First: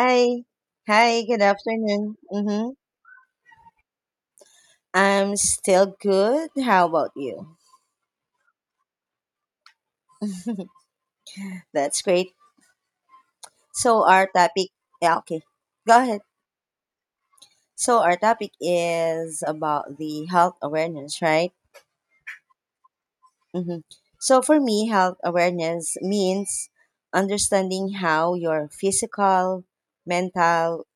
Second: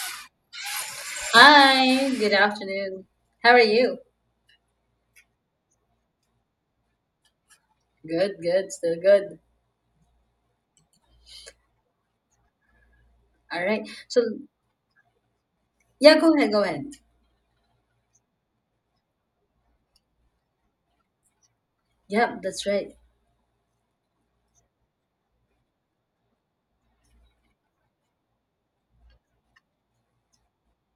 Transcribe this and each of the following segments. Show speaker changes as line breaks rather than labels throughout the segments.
Hi. Hi, good
Hi,
afternoon.
good
Mm-hmm.
afternoon. How are you?
I'm still good. How about you?
Good, good, still good.
That's great.
All right.
So
So,
our topic, yeah, okay. Go
yeah,
ahead.
go ahead, go ahead.
So our topic is about the health awareness, right?
Yep, that's right.
Mm-hmm. So for me, health awareness means understanding how your physical, mental,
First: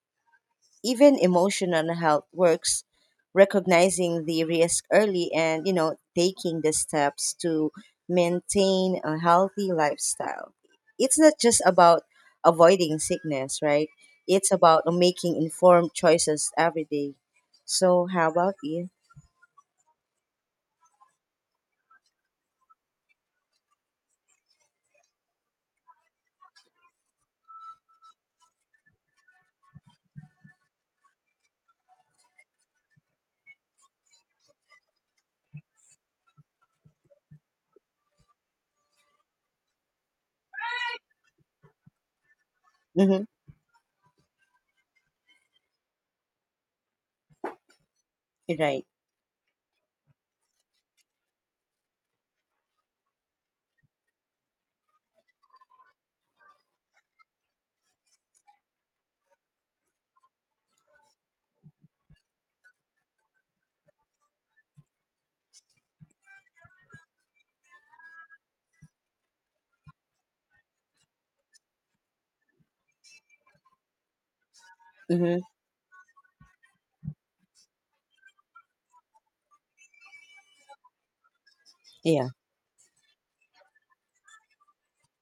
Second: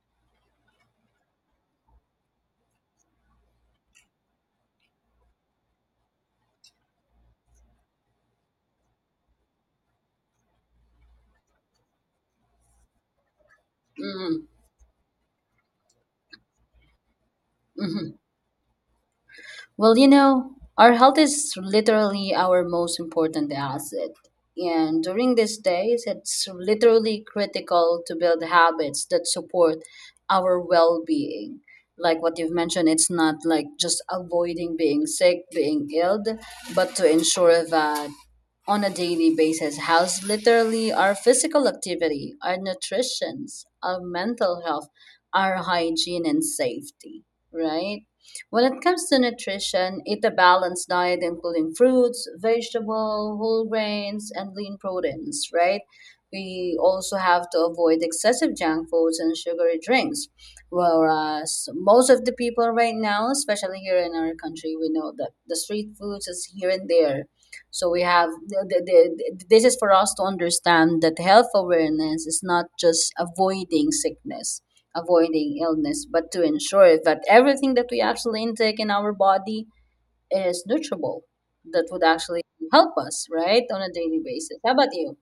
even emotional health works, recognizing the risk early, and taking the steps to maintain a healthy lifestyle. It's not just about avoiding sickness, right?
Mm,
It's about making informed choices every day.
hmm
So how about you?
Well, you know, our health is literally our most important asset. And during these days, it's literally critical to build habits that support our well being. Like what you've mentioned, it's not like just avoiding being sick, being ill, but to ensure that on a daily basis. How's literally our physical activity, our
Mm-hmm.
nutrition, our mental health, our hygiene and safety, right? When it
Right.
comes to nutrition, eat a balanced diet including fruits, vegetables, whole grains, and lean proteins, right? We also have to avoid excessive junk foods and sugary drinks. Whereas most of the people right now, especially here in our country, we know that the street foods is here and there, so we have this is for us to understand that health awareness is not just avoiding sickness,
Mm-hmm.
avoiding illness, but to ensure that everything that we actually intake in our body is nutritible, that would
Yeah.
actually help us, right, on a daily basis. How about you?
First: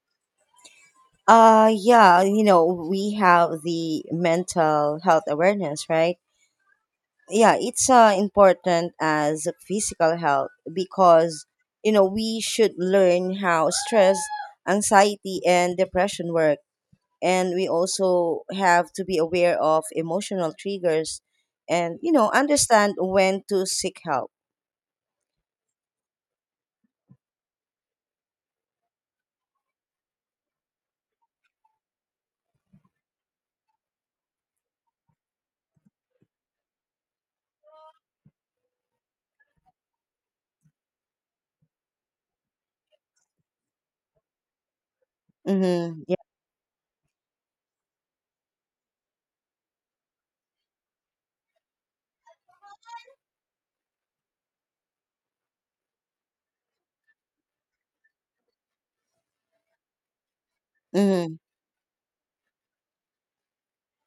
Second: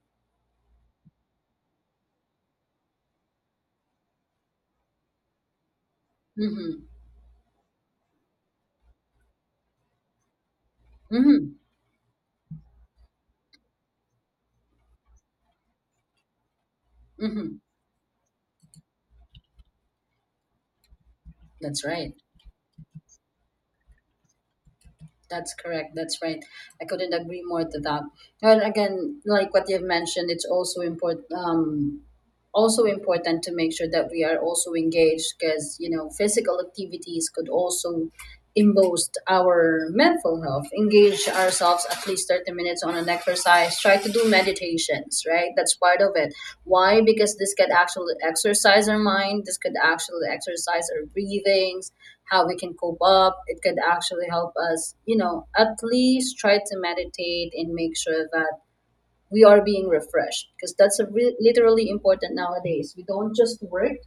Yeah, we have the mental health awareness, right?
Mm-hmm.
Yeah, it's important as physical health because
Mm-hmm.
we should learn how stress, anxiety, and depression work, and
Mm-hmm.
we also have to be aware of emotional triggers
That's
and
right.
understand when to seek help.
That's correct. That's right. I couldn't agree more to that. And again, like what you've mentioned, it's also important. Also important to make sure that we are also engaged, because you know physical activities could also boost our mental health. Engage ourselves at least 30 minutes on an exercise, try to do meditations, right? That's part
Mm-hmm.
of
Yeah.
it. Why? Because this could actually exercise our mind, this could actually exercise our breathing, how we can cope up. It could actually help us, you know, at least try to meditate and make sure that we are being refreshed, because that's
Mm-hmm.
literally important nowadays. We don't just work,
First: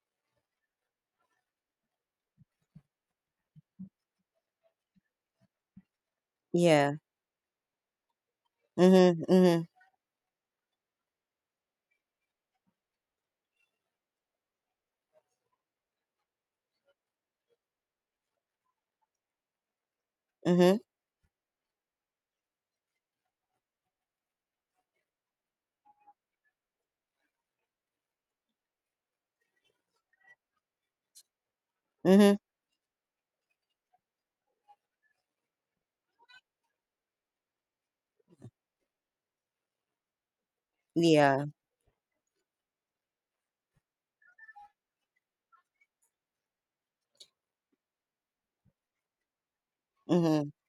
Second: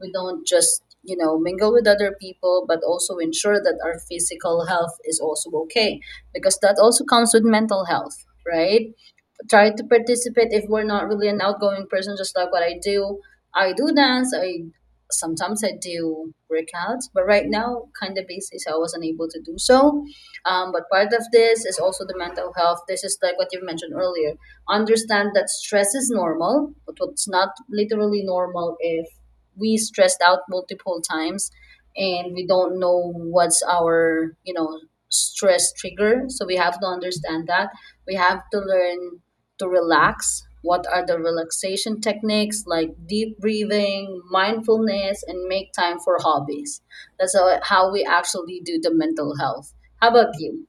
we don't just, you know, mingle with other people, but also ensure that our physical health is also okay, because that
Yeah.
also comes with mental health, right?
Mm-hmm. Mm-hmm.
Try to participate if we're not really an outgoing person, just like what I do. I do dance, I sometimes I do workouts, but right now kind of busy, so I wasn't able to do so.
Mm-hmm.
But part of this is also the mental health. This is like what you mentioned earlier. Understand that stress is normal, but what's not literally normal, if we stressed out multiple times and
Mm-hmm.
we don't know what's our, you know, stress trigger, so we have to understand that we have to learn to relax. What are the
Yeah.
relaxation techniques? Like deep breathing, mindfulness, and make time for hobbies. That's how we actually do the mental health. How about
Mm-hmm.
you?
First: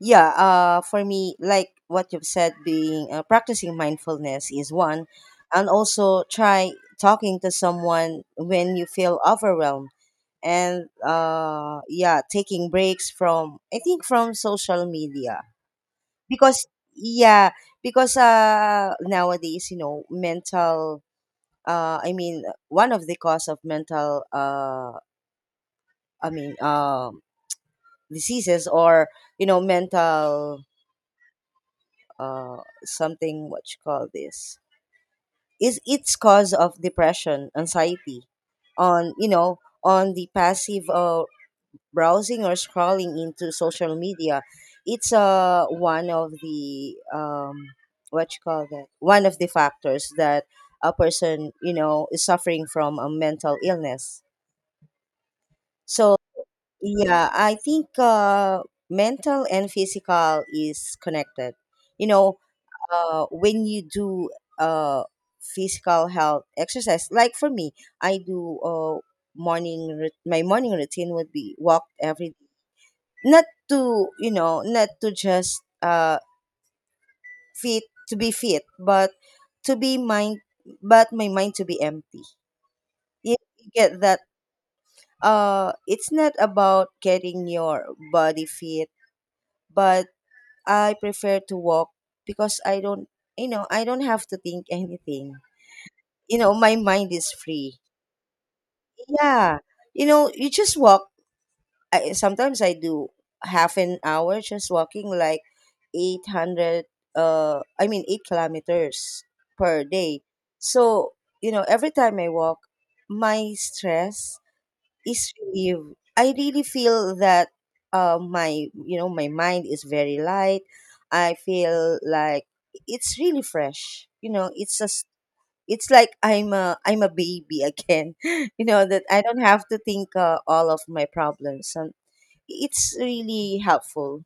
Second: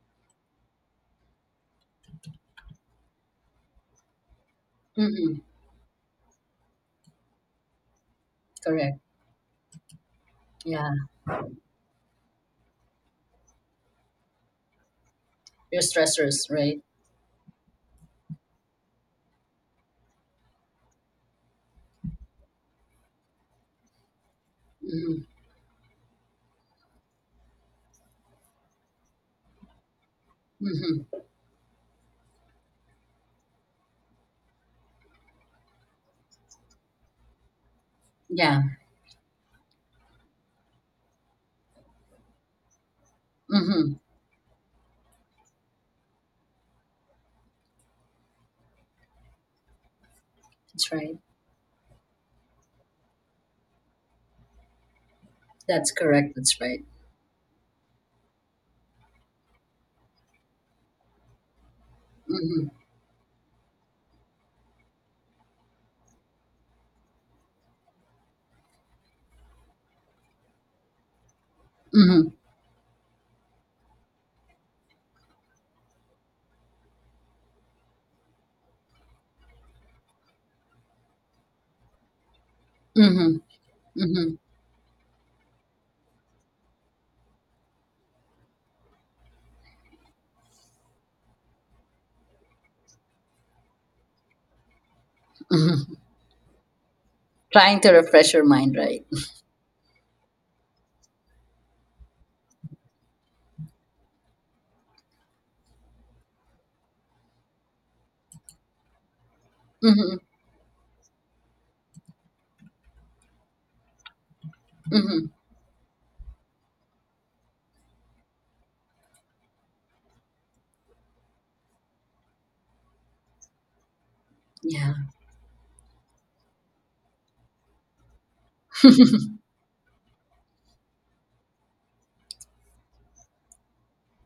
Yeah, for me, like what you've said, being practicing mindfulness is one,
Mm-mm,
and also try talking to someone when you
correct.
feel overwhelmed, and
Yeah.
yeah, taking breaks from, I think, from social media,
Your stressors,
because
right?
yeah, because nowadays mental, I mean, one of the cause of mental,
Mm-hmm.
I mean, diseases, or mental,
Mm-hmm.
uh, something, what you call this, is its cause of depression, anxiety,
Yeah.
on on the passive, browsing or scrolling into
Mm-hmm.
social media. It's one of the, what you call that, one of the factors that
That's
a
right.
person, is suffering from a mental illness.
That's
So
correct. That's right.
yeah, I think, mental and physical is connected. you know
Mm-hmm.
uh, when you do uh, physical health exercise. Like, for me, I do my morning routine would be walk
Mm-hmm.
every day. Not not to just, fit to be fit, but to be mind, my mind to be empty. You
Mm-hmm.
you get that?
Mm-hmm.
It's not about getting your body fit, but I prefer to walk because I don't, you know, I don't have to think anything.
Mm-hmm.
My mind is free.
Trying to refresh your mind, right?
Yeah. You just walk. Sometimes I do half an hour just walking, like, 800, 8 kilometers per
Mm-hmm.
day. So, every time I walk, my stress
Mm-hmm.
is relieved. I really feel that, my, my mind is very light. I feel like it's really fresh.
Yeah.
It's like I'm a baby again. You know that I don't have to think, all of my problems. So it's really helpful.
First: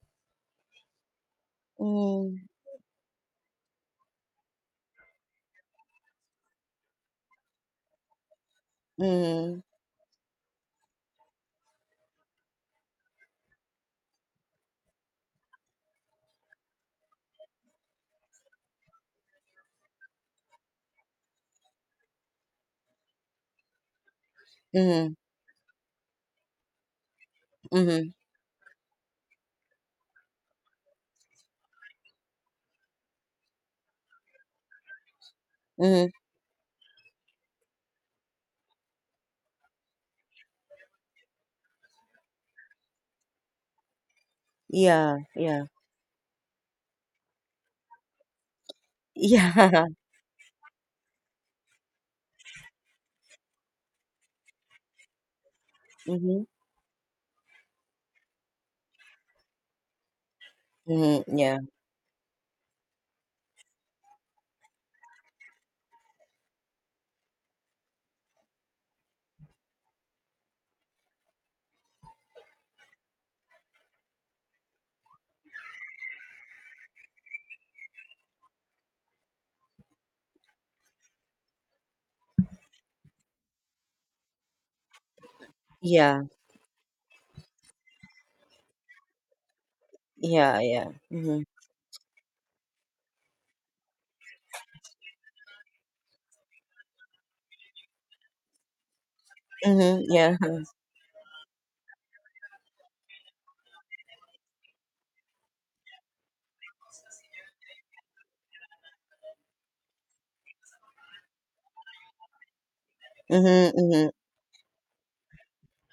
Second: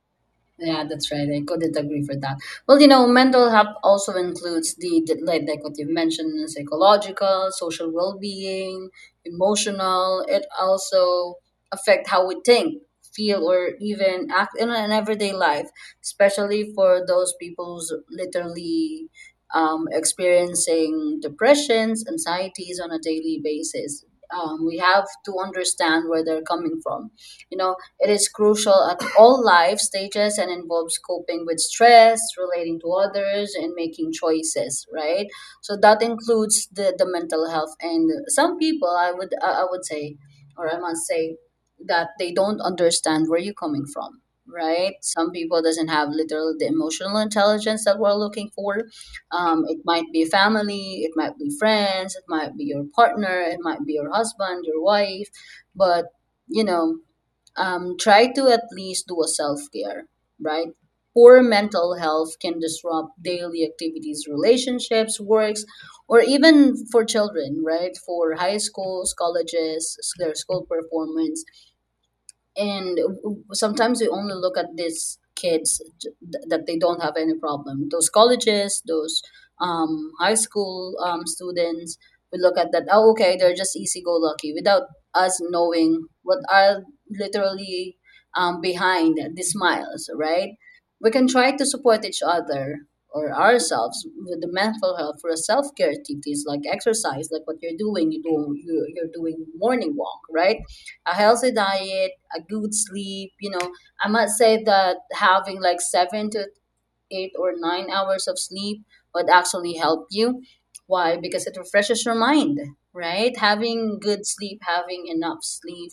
Yeah, that's right. I couldn't agree for that.
Mm,
Well, you know, mental health also includes the like what you mentioned, psychological, social well-being,
mm,
emotional. It also affect how we think, feel, or even act in an everyday life, especially for those people who's literally experiencing depressions, anxieties on a daily basis. We have
mm,
to understand where they're coming from. You know, it
mm,
is crucial at all life stages and involves coping with stress, relating to others, and making choices, right? So that
mm.
includes the mental health. And some people, I would say, or I must say, that they don't understand where you're coming from. Right,
Yeah,
some people
yeah,
doesn't have literal the emotional intelligence that we're looking for. It
yeah.
might be family, it might be friends, it might be your partner, it might be your husband, your wife, but
Mm-hmm,
you know, try to at least do a self care, right?
mm-hmm,
Poor
yeah,
mental health can disrupt daily activities, relationships, works, or even for children, right? For high schools, colleges, their school performance. And sometimes we only look at these kids, that they don't have any problem, those colleges, those high school students, we look at that, oh okay, they're just easy go lucky without us knowing
yeah,
what are literally behind the smiles, right?
yeah, yeah.
We can
Mm-hmm,
try to support each other or ourselves with the mental health for self-care activities, like exercise, like what you're doing. You do, you're doing morning
mm-hmm,
walk,
yeah.
right? A healthy diet, a good sleep. You know, I must say that having like 7 to 8 or 9 hours of sleep would actually help you. Why? Because it refreshes your mind, right?
Mm-hmm,
Having
mm-hmm.
good sleep, having enough sleep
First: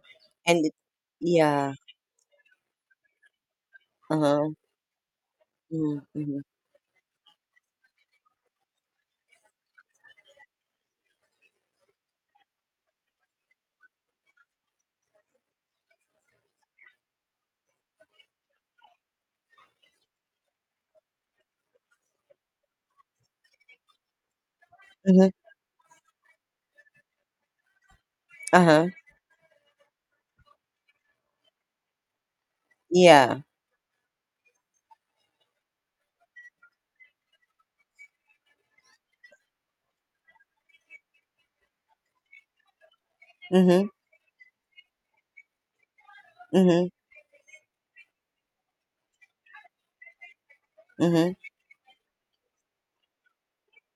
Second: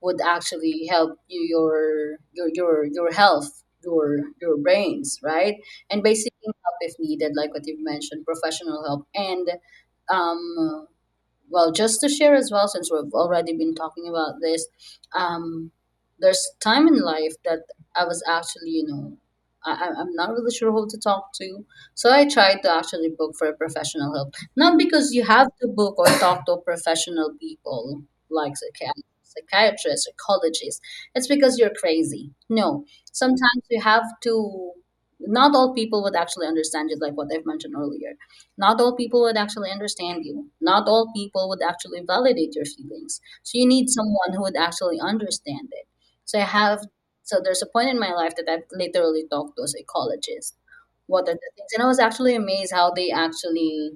would
And it,
actually help you,
yeah.
your health, your
Uh-huh.
your brains, right?
Mm-hmm,
And basically
mm-hmm,
help if needed, like what you've mentioned, professional help, and um well, just to share as well, since we've already been talking about this, um, there's time in life that I was actually, you know, I'm not really sure who to talk to. So I tried to actually book for a professional help. Not because you
mm-hmm,
have to book or talk to professional people like
uh-huh.
psychiatrists, psychologists. It's because you're crazy. No,
Yeah.
sometimes you have to, not all people would actually understand you, like what I've mentioned earlier. Not all people would actually understand you. Not all people would actually validate your feelings. So you
Mm-hmm,
need someone who would actually understand it. So I have,
mm-hmm,
so there's a point in my life that I've literally talked to a psychologist. What
mm-hmm,
are the things? And I was actually amazed how they actually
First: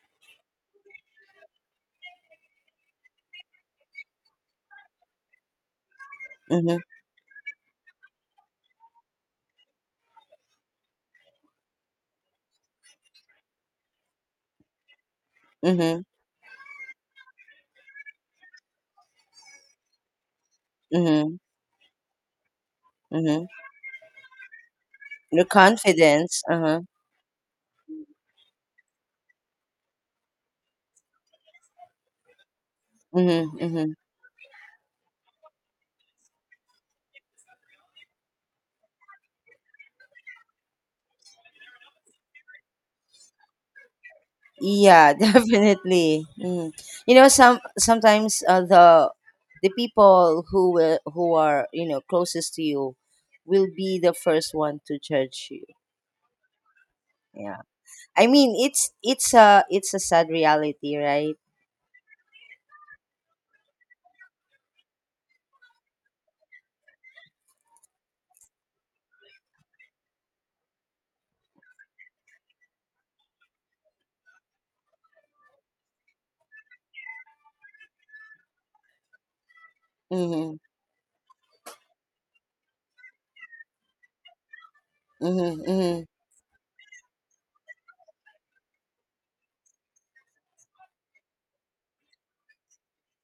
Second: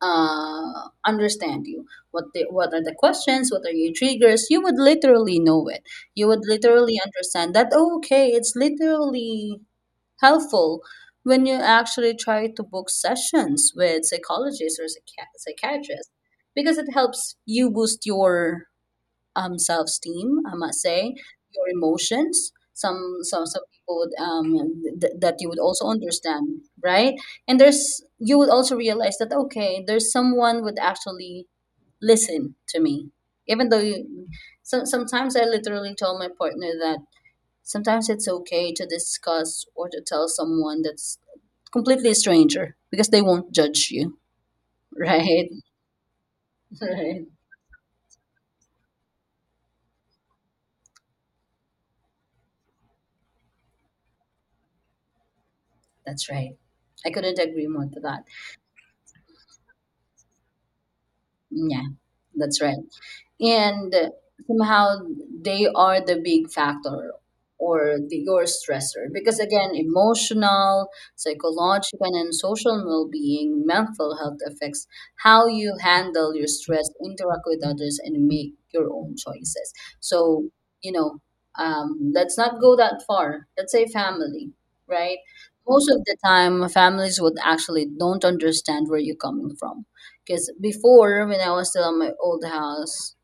understand you. What the, what are the questions? What are your triggers? You would literally know it. You would
mm-hmm,
literally understand that. Oh, okay, it's literally helpful when you actually try to book sessions with psychologists or
mm-hmm,
psychiatrists, because it helps you boost your self-esteem, I must say,
mm-hmm,
your emotions. some
mm-hmm.
some some people would, that
Your
you would also
confidence.
understand,
Uh-huh.
right. And there's, you would also realize that, okay, there's someone would actually listen to me,
Mm-hmm,
even though
mm-hmm.
you, so, sometimes I literally told my partner that sometimes it's okay to discuss or to tell someone that's completely a stranger because they won't judge you,
Yeah,
right?
definitely. Mm. You
Right.
know, sometimes the people who will, who are closest to you will be the first one to judge you.
That's right. I couldn't
Yeah,
agree more to that.
I mean, it's a sad reality, right?
Yeah, that's right. And somehow they are the big factor or the your stressor, because again emotional, psychological and social well-being mental health affects how you handle your stress, interact with others and make your own choices. So
Mm-hmm,
you know, let's not go that far, let's say family, right?
mm-hmm,
Most of
mm-hmm. Of
the time families would actually don't understand where you're coming from. Because before, when I was still in my old house,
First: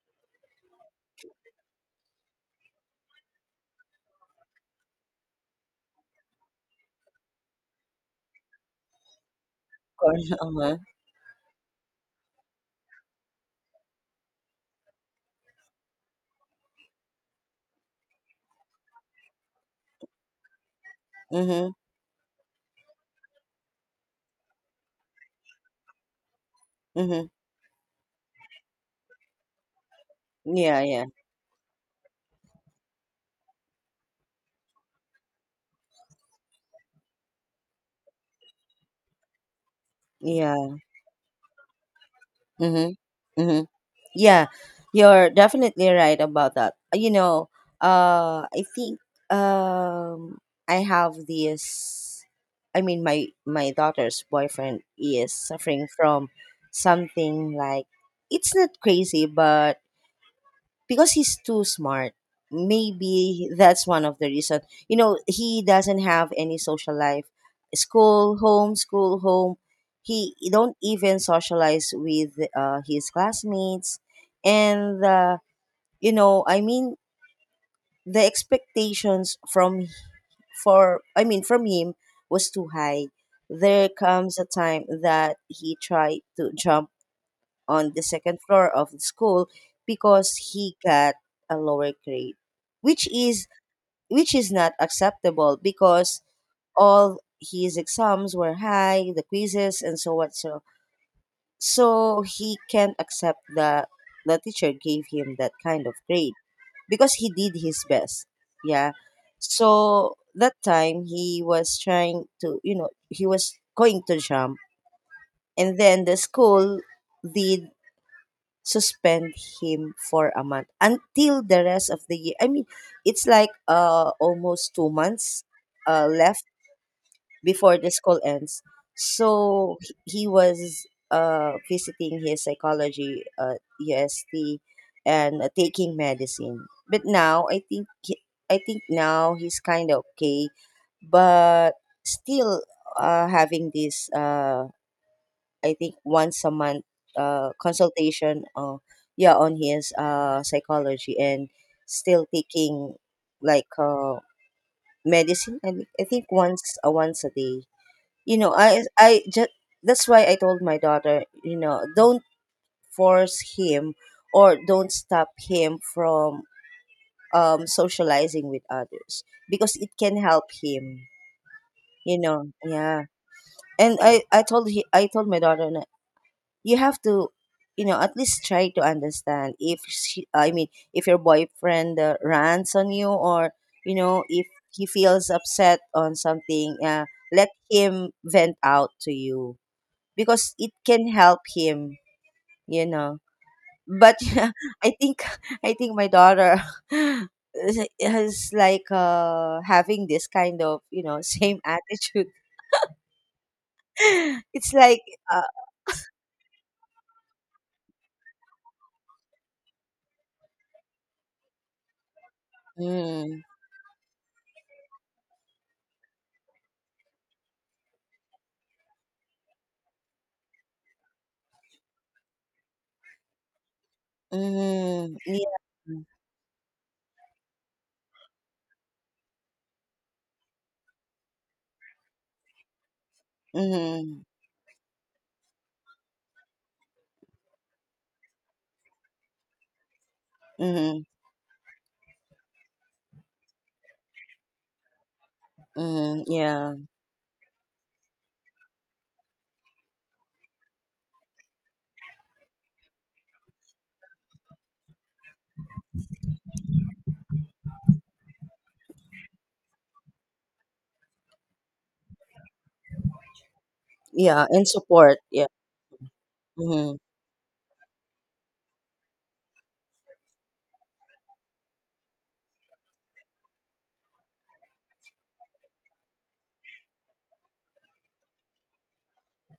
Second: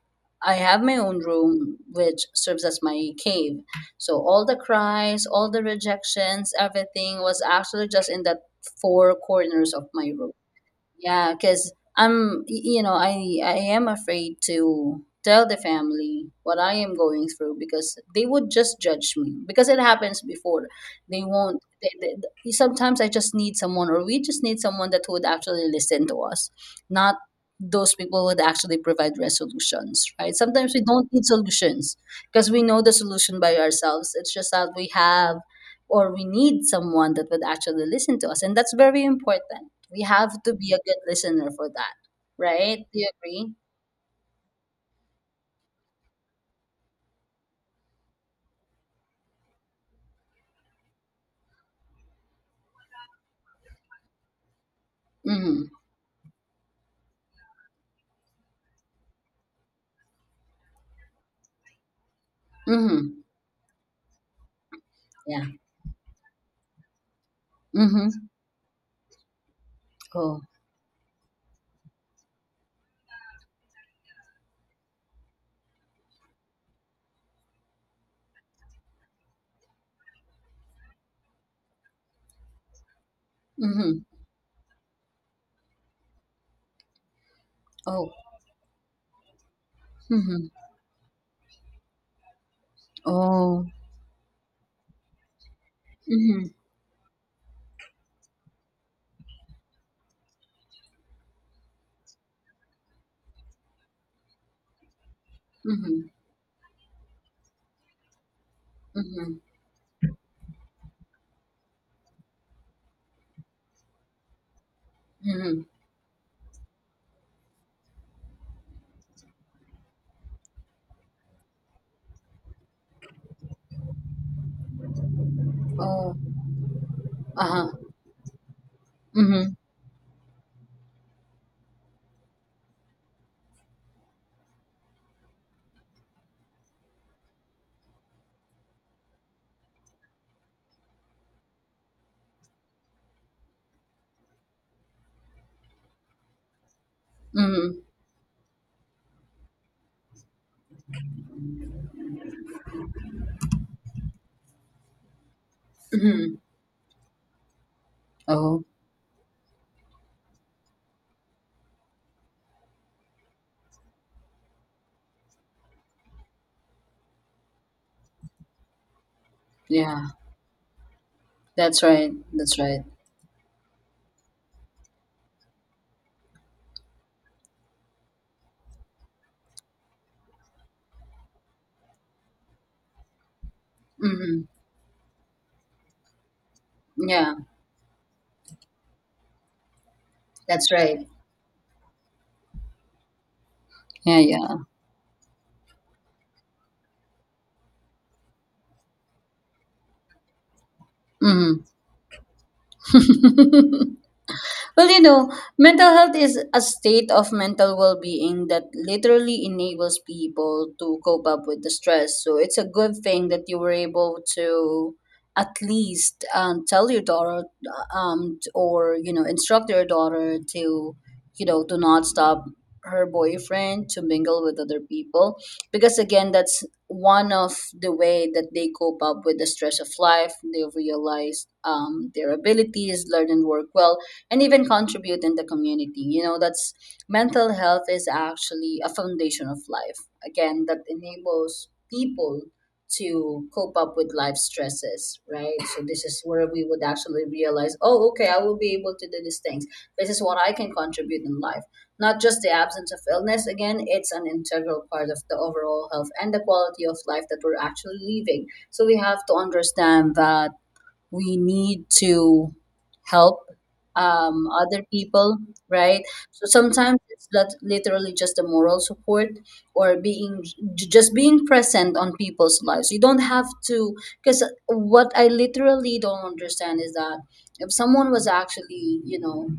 I have my own room, which serves as my cave. So all the cries, all the rejections, everything was actually just in that four corners of my room.
course.
Yeah, because I'm, you know, I am afraid to tell the family what I am going through because they would just judge me because it happens before. They
Uh-huh.
won't.
Mm-hmm,
Sometimes I just need someone, or we just need someone that would actually listen to us, not
mm-hmm.
those people would actually provide resolutions, right? Sometimes
Yeah,
we
yeah,
don't need solutions because we know the solution by ourselves. It's just that we have, or we need someone that would actually listen to us, and that's very important. We have to be
yeah.
a good listener for that, right? Do you
Mm-hmm,
agree?
mm-hmm. Yeah, you're definitely right about that. You know, I think, um, I have this. I mean, my daughter's boyfriend is
Mm-hmm.
suffering from something like, it's not crazy, but because he's too smart.
Mm-hmm.
Maybe that's one of the reason. You know,
Yeah.
he doesn't have any social life.
Mm-hmm.
School, home, school, home. He
Oh.
don't even socialize with his classmates, and I mean, the expectations from for I mean from him was too high. There
Mm-hmm.
comes a time that he tried to jump on the
Oh.
second floor of the school because
Mm-hmm.
he got a lower grade, which is,
Oh.
not acceptable, because
Mm-hmm.
all his exams were high, the quizzes and so what so. So he can't accept that the teacher gave him that kind of
Mm-hmm.
grade because he did his best. Yeah.
Mm-hmm.
So that time he was going to jump,
Mm-hmm.
and then the school did suspend him for a month until the rest of the year. I mean, it's like, almost 2 months,
Oh.
left
Uh-huh.
before the school ends.
Mm-hmm.
So he was visiting his psychology, UST, and taking medicine. But now I think now he's kind of okay, but still having this, I think, once a month,
Mm-hmm.
consultation, yeah, on his psychology, and still taking, like, medicine. I think,
Mm-hmm.
once, once a day.
Oh.
I just, that's why I told my daughter, you know, don't force him, or don't stop him from, socializing with others, because it
Yeah.
can help him,
That's right.
you know.
That's right.
Yeah, and I told my daughter, you have to, at least try to understand, if she, I mean, if your boyfriend rants on you, or
Mm-hmm.
if he feels upset on something,
Yeah.
let him vent out to you, because
That's
it
right.
can help him, you know. But
Yeah. Yeah.
i think I think my daughter is like, having this kind of, same
Mm-hmm.
attitude. It's
Well, you
like,
know,
uh,
mental health is a state of mental well being that literally enables people to cope up with the stress. So it's a good thing that
mm,
you were able to at least tell your daughter, or, you know, instruct your daughter to, you know, to not stop her boyfriend to mingle with other
mm,
people,
yeah,
because again that's one of the way that they cope up with the stress of life. They realize their abilities, learn and work well,
mm.
and even contribute in the community. You know, that's, mental health is actually a foundation of life. Again, that
Mhm,
enables people to cope up with life stresses, right? So this is
mhm,
where we
yeah,
would actually realize, oh, okay, I will be able to do these things. This is what I can contribute in life. Not just the absence of illness. Again, it's an integral part of the overall health and the quality of life that we're actually living. So we have to understand that we need to help,
yeah, and
other
support,
people,
yeah,
right? So
mhm,
sometimes it's not literally just the moral support, or being just being present on people's lives. You don't have to, because what I literally don't understand is that if someone was actually, you know,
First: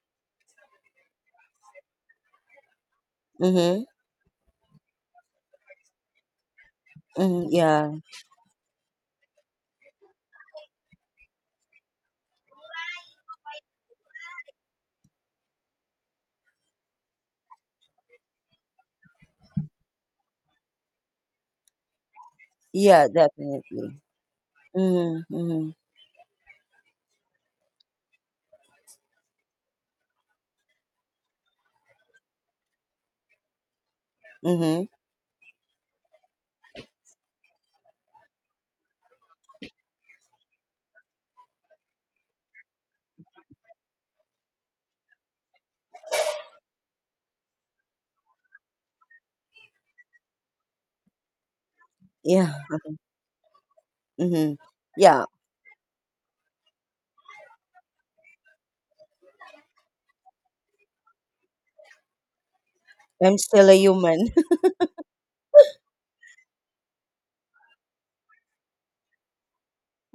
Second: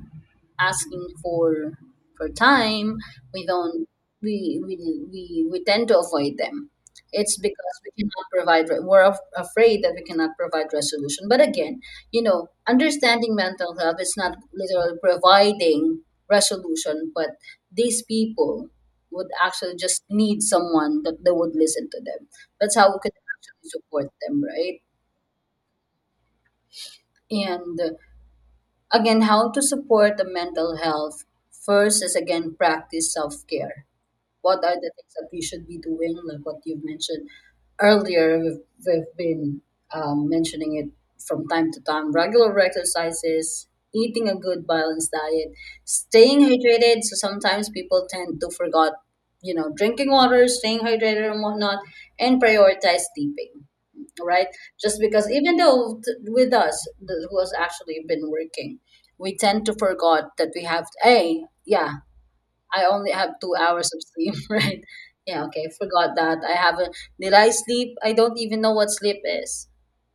asking for time. We
mhm,
don't we we tend to avoid them. It's
mhm,
because we
yeah,
cannot provide afraid that we cannot provide resolution. But again, you know, understanding mental health is not literally providing resolution, but these people would actually just need someone that they would listen to them. That's how we
yeah,
could actually
definitely,
support them, right?
mhm, mhm,
And again, how to support the mental health, first is again practice self-care. What are
mhm,
the things that we should be doing, like what you've mentioned earlier? We've been mentioning it from time to time. Regular exercises, eating a good balanced diet, staying hydrated, so sometimes people tend to forget, you know, drinking water, staying hydrated and whatnot, and
yeah,
prioritize sleeping, right?
mhm,
Just
yeah.
because even though with us, who has actually been working, we tend to forget that we have, hey, yeah, I only have
I'm
two
still a
hours of
human.
sleep, right? Yeah, okay, forgot that. I haven't, did I sleep? I don't even know what sleep is,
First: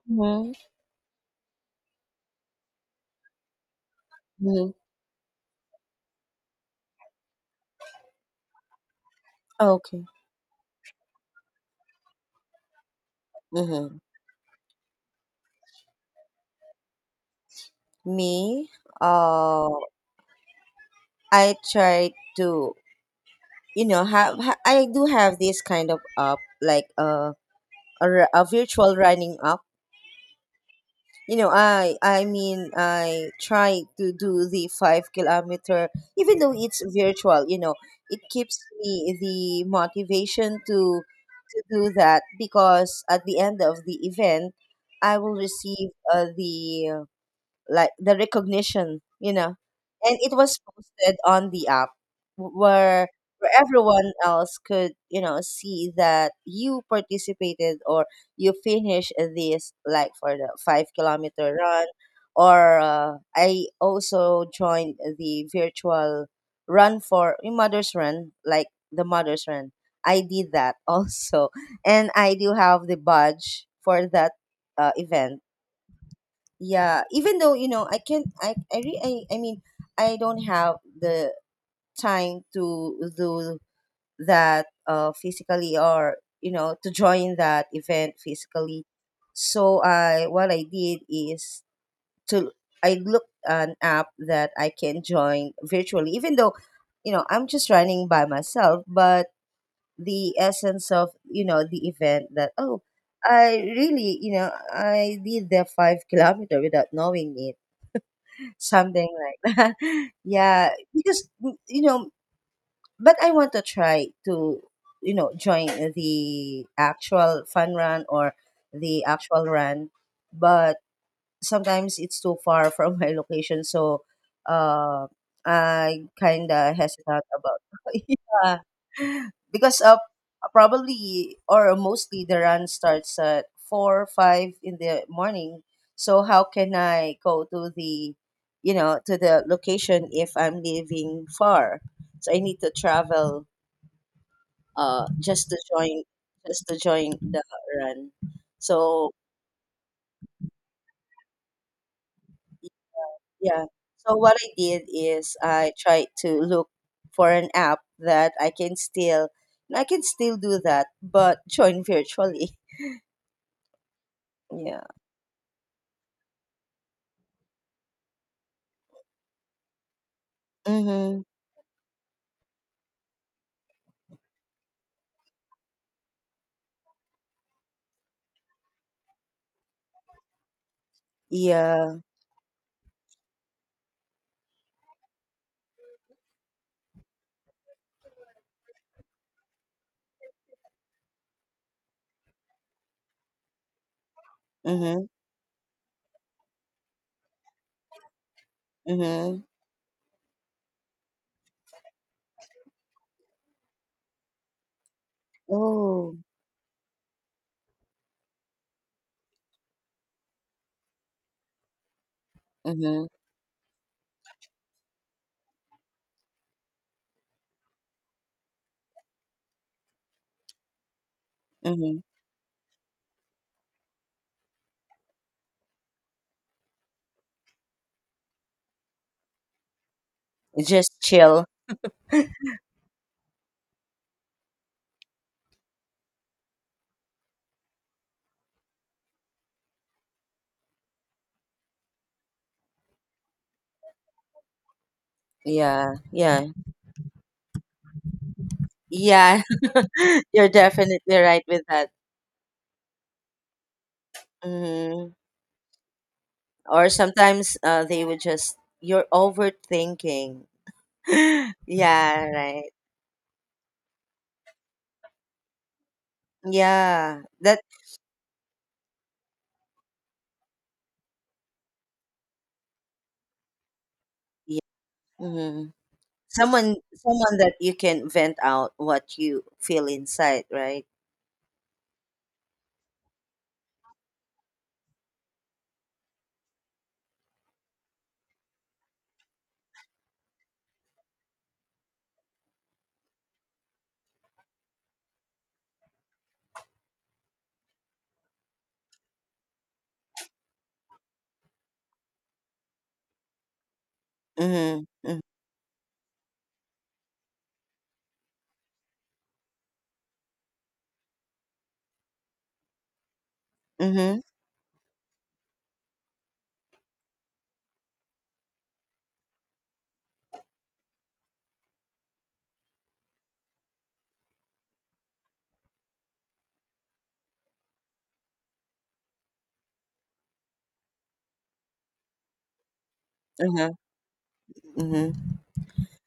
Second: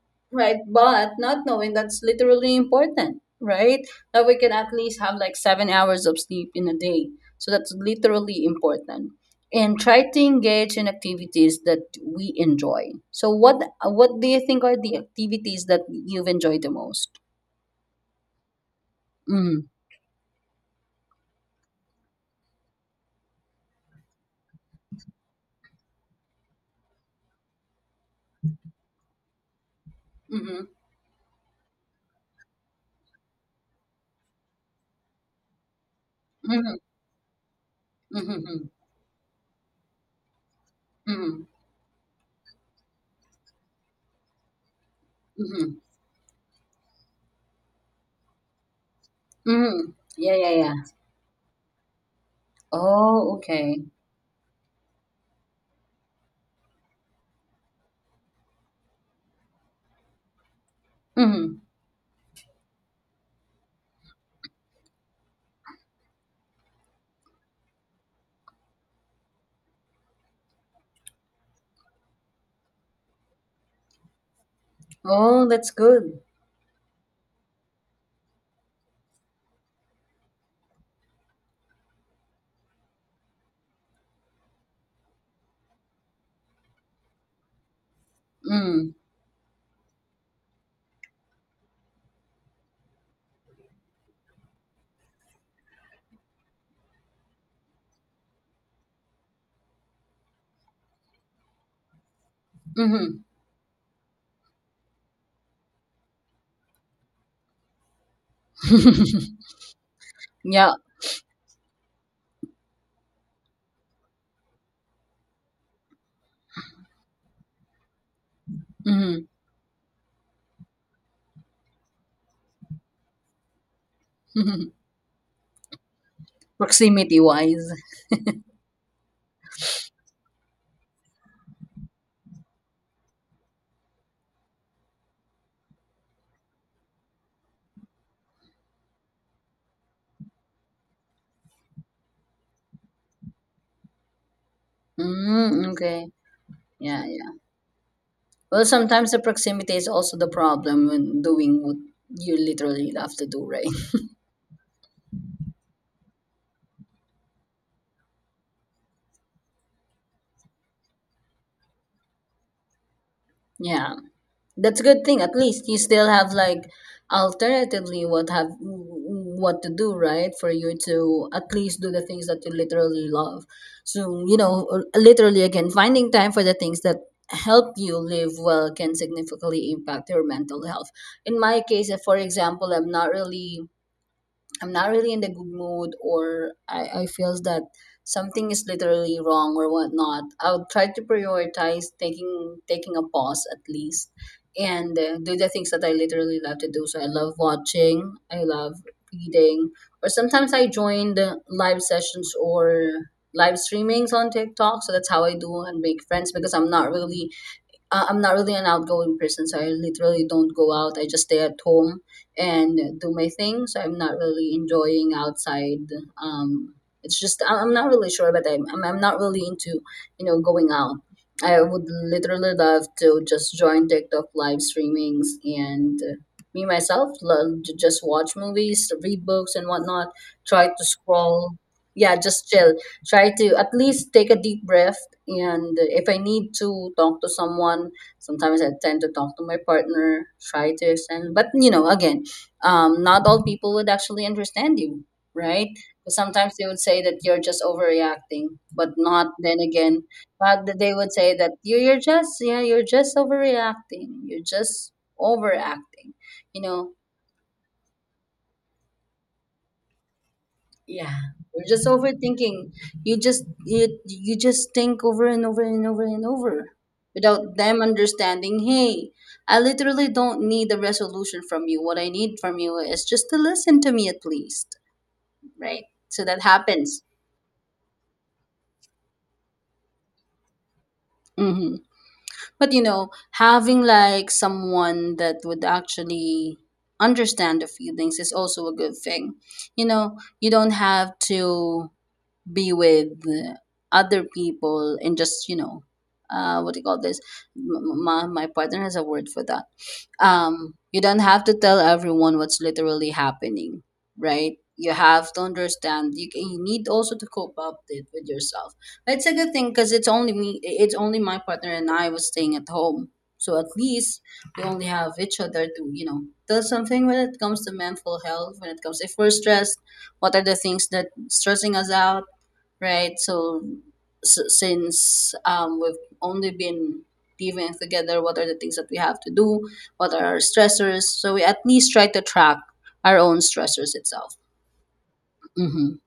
Mhm,
right? But not knowing that's literally important, right? That we can at
mhm,
least have like 7 hours of sleep in a day. So that's literally important. And try
okay,
to engage in activities that we enjoy. So what
mhm.
what do you think are the activities that you've enjoyed the most?
Me,
Mm.
uh, I try to, I do have this kind of, like, a virtual running, up
Mm-hmm.
I try to do the 5 kilometer, even though
Mm-hmm.
it's virtual, you know. It keeps
Mm-hmm.
me the motivation to
Mm-hmm.
to do that because at the end of the event I will
Mm-hmm.
receive, the like the recognition.
Mm-hmm.
And it
Yeah, yeah,
was
yeah.
posted on the app, wh- where
Oh,
where
okay.
everyone else could, you know, see that you participated, or you finished this, like, for the 5-kilometer
Mm-hmm.
run. Or I also joined the virtual run for, mother's run, like the mother's run. I did that also. And I do have the badge for that event.
Oh, that's good.
Yeah, even though, you know, I can't I, re, I mean I don't have the time to do that, physically, or you know, to join that event physically.
Mm.
So I what I did is to I looked an app that I can join virtually, even though, I'm just running by myself. But the essence of, the event, that oh,
Mm-hmm.
I really, I did the 5 kilometer without knowing it, something like that. Yeah,
Yeah.
because, but I want to try to, join the actual fun run, or the
Mm-hmm.
actual run, but sometimes it's too far from my location, so uh I kind of
Proximity
hesitate about
wise.
yeah, because, probably or mostly the run starts at 4 or 5 in the morning, so how can I go to the you know to the location if I'm living far. So I need to travel, just to
Mm,
join,
okay. Yeah, yeah.
the run,
Well,
so
sometimes the proximity is also the problem when doing what you literally have to do, right?
yeah. So what I did is I tried to look for an app that, I can still do that, but join virtually.
Yeah. That's
Yeah.
a good thing. At least you still have like alternatively what have what to do, right? For you
Mm-hmm.
to at least do the things that you literally love. So, you know, literally again, finding time for the things that help you live well can significantly impact your mental health. In my case,
Yeah.
for example, I'm not really in the good mood, or I feels that something is literally wrong or whatnot, I'll try to prioritize taking a pause at least, and
Mm-hmm.
do the things that I literally love to do. So I love watching, I love
Mm-hmm.
reading, or sometimes I join the live sessions or live streamings on TikTok. So that's how I do and make
Oh.
friends because I'm not really an outgoing person, so I literally don't go out. I just stay at home and
Mm-hmm.
do my thing. So I'm not really enjoying outside. Um, it's just I'm not really sure, but I'm not really into, you know, going out. I would
Mm-hmm.
literally love to just join TikTok live streamings, and me myself love to just watch movies, read books, and whatnot. Try to
Just chill.
scroll, yeah, just chill, try to at least take a deep breath. And if I need to talk to someone, sometimes I tend to talk to my partner, try to extend. But, you know, again, not all people would actually understand you, right?
Yeah.
But
Yeah.
sometimes they would say that you're just overreacting, but not
Yeah.
then again.
You're
But they would
definitely
say
right
that
with that.
you're just, yeah, you're just overreacting. You're just
Mm-hmm.
overacting, you
Or
know.
sometimes, they would just, you're overthinking.
Yeah, you're just
Yeah. Right.
overthinking. You just you just think over and over and over and over
Yeah.
without
That.
them understanding, hey, I literally don't need a resolution from you. What I need from you is just to listen to me at
Yeah.
least,
Mm-hmm.
right? So that
Someone
happens.
someone that you can vent out what you feel inside, right?
Hmm. But you know, having like someone that would actually understand the feelings is also a good thing. You know, you don't have to be with other people and just, you know, uh, what do you call this? My partner has a word for that. You don't have to tell everyone what's literally happening, right?
Mhm.
You
Mm,
have to understand, you need also to cope up it with yourself. But it's a good thing because it's only me, it's only my partner, and I was staying at home. So at least
mhm.
we only have each other to, you know, tell something when it comes to mental health, when it comes if we're stressed, what are the things that stressing us out, right? So, s since we've only been living together, what are the things that we have to do? What are our stressors? So we at least try to track our own
Uh-huh.
stressors itself.
Mhm.
Mm-hmm.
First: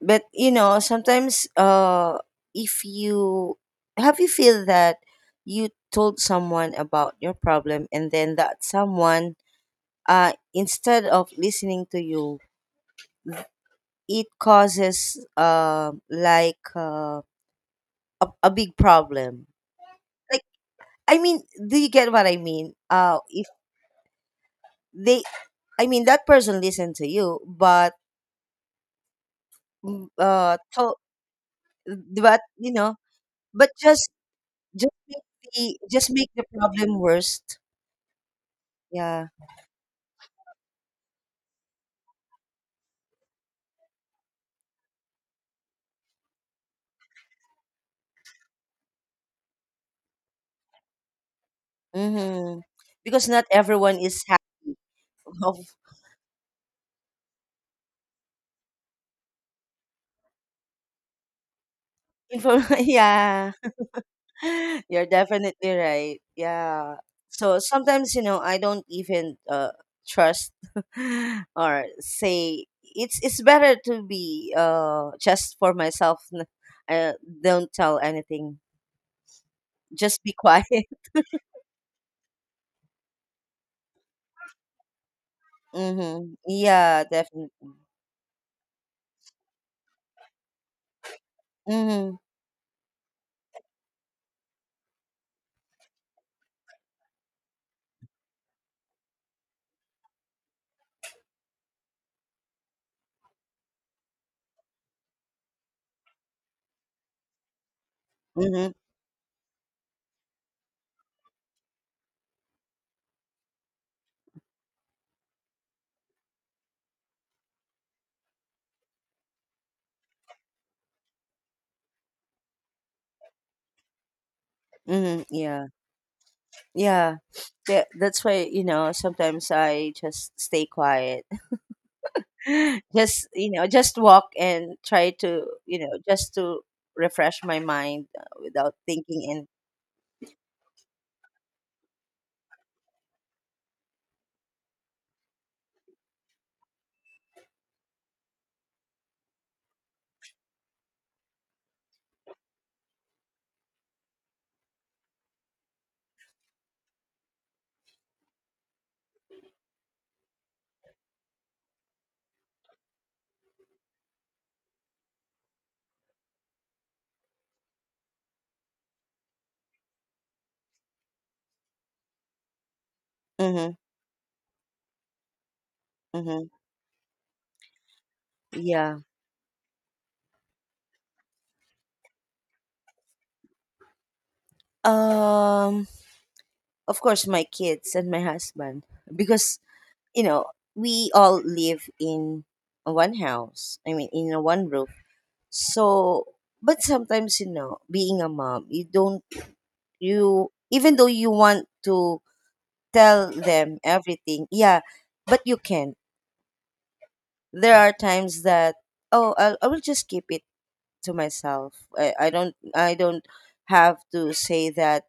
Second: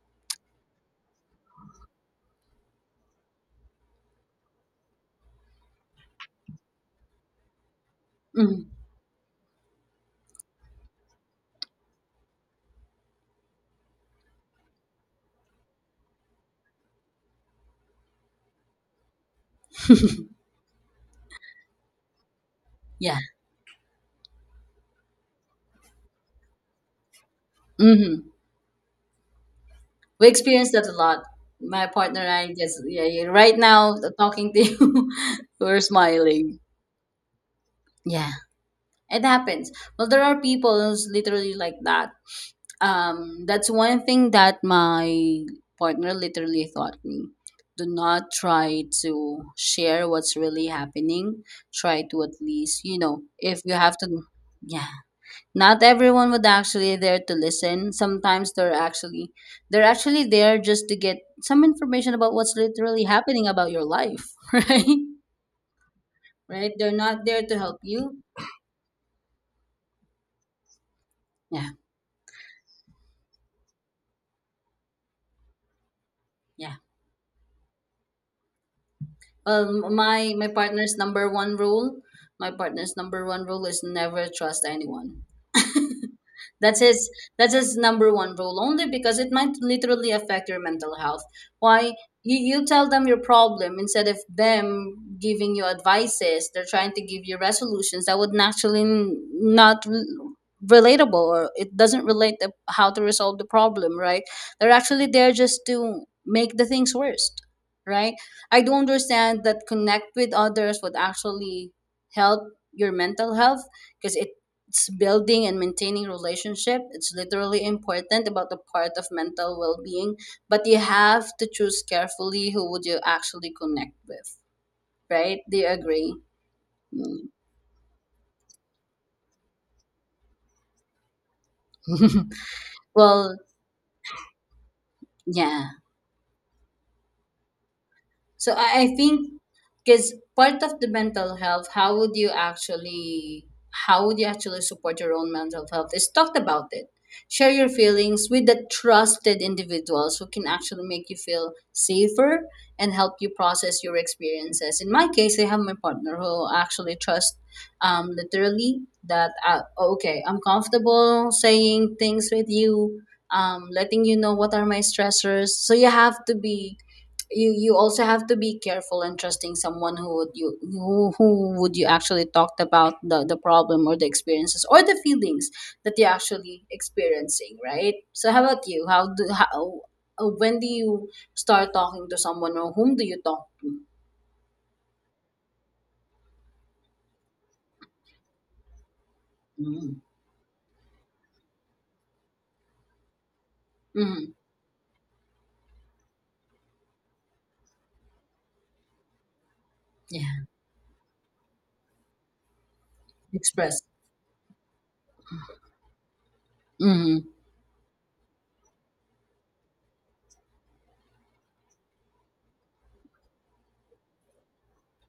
But you know, sometimes, if you feel that you told someone about your problem, and then that
Hmm.
someone, instead of listening to you, it causes, like, a big problem, like, I mean, do you get what I mean,
Yeah.
if they, I mean, that person listened to you, but,
Hmm.
mm,
We
uh,
experience that a
to,
lot. My partner and
but,
I, just yeah, yeah, right
but,
now talking to
just
you,
make,
we're
the
smiling.
problem worse.
Yeah, it
Yeah.
happens. Well, there are people who's literally like that. That's one thing that my partner literally taught me. Do not try to share what's really happening. Try to at
Mm-hmm.
least, you know,
Because not
if you have
everyone
to,
is happy.
yeah.
Of
Not everyone would actually there to listen. Sometimes they're actually there just to get some information about what's literally happening
yeah,
about your life, right?
you're definitely right.
Right? They're
Yeah.
not there to
So
help
sometimes,
you.
I don't even, trust,
Yeah,
or say, it's, better to be, just for myself.
yeah.
I don't tell anything.
Well,
Just be
my
quiet.
partner's number one rule, my partner's number one rule is never trust anyone.
Mm-hmm.
That's
Yeah,
his, that's
definitely.
his number one rule. Only because it might literally affect your mental health. Why
Mm-hmm.
you tell them your problem instead of them giving you advices. They're trying to give you resolutions that would naturally not relatable, or it doesn't relate the, how to resolve the problem. Right? They're actually there just to make the things worse. Right? I
Mm-hmm.
do understand that connect with others would actually help your mental health because it's building and maintaining relationship. It's literally important about the part of mental well-being, but you have to choose carefully who would you actually connect with,
Mm-hmm.
right? Do
Yeah.
you agree?
Yeah.
Mm.
That's why, sometimes I just stay quiet. Just,
Well,
just walk, and try to,
yeah.
just to refresh my mind,
So
without
I
thinking,
think
and
because part of the mental health, how would you actually, how would you actually support your own mental health is talk about it. Share your feelings with the trusted individuals who can actually make you feel safer and help you process your experiences. In my case, I have my partner who actually trusts, literally that, oh, okay, I'm comfortable saying things with you, letting you know what are my stressors. So you have to be, you also have to be careful in trusting someone who would you, who would you actually talked about the
mhm.
problem or the experiences or the feelings that you're
Mhm.
actually experiencing, right? So how about you?
Yeah.
How, when do you start talking to someone, or whom do you talk to?
Um. Of course, my kids and my husband, because,
Mm-hmm.
you know we all live in one house. I mean,
Mm-hmm.
in a one roof. So, but sometimes, being a mom, you don't,
Yeah.
even though you want to tell them
Express.
everything, yeah, but you can't.
Mm-hmm.
There are times that, oh, I will just keep it to myself. I don't, I don't have to say that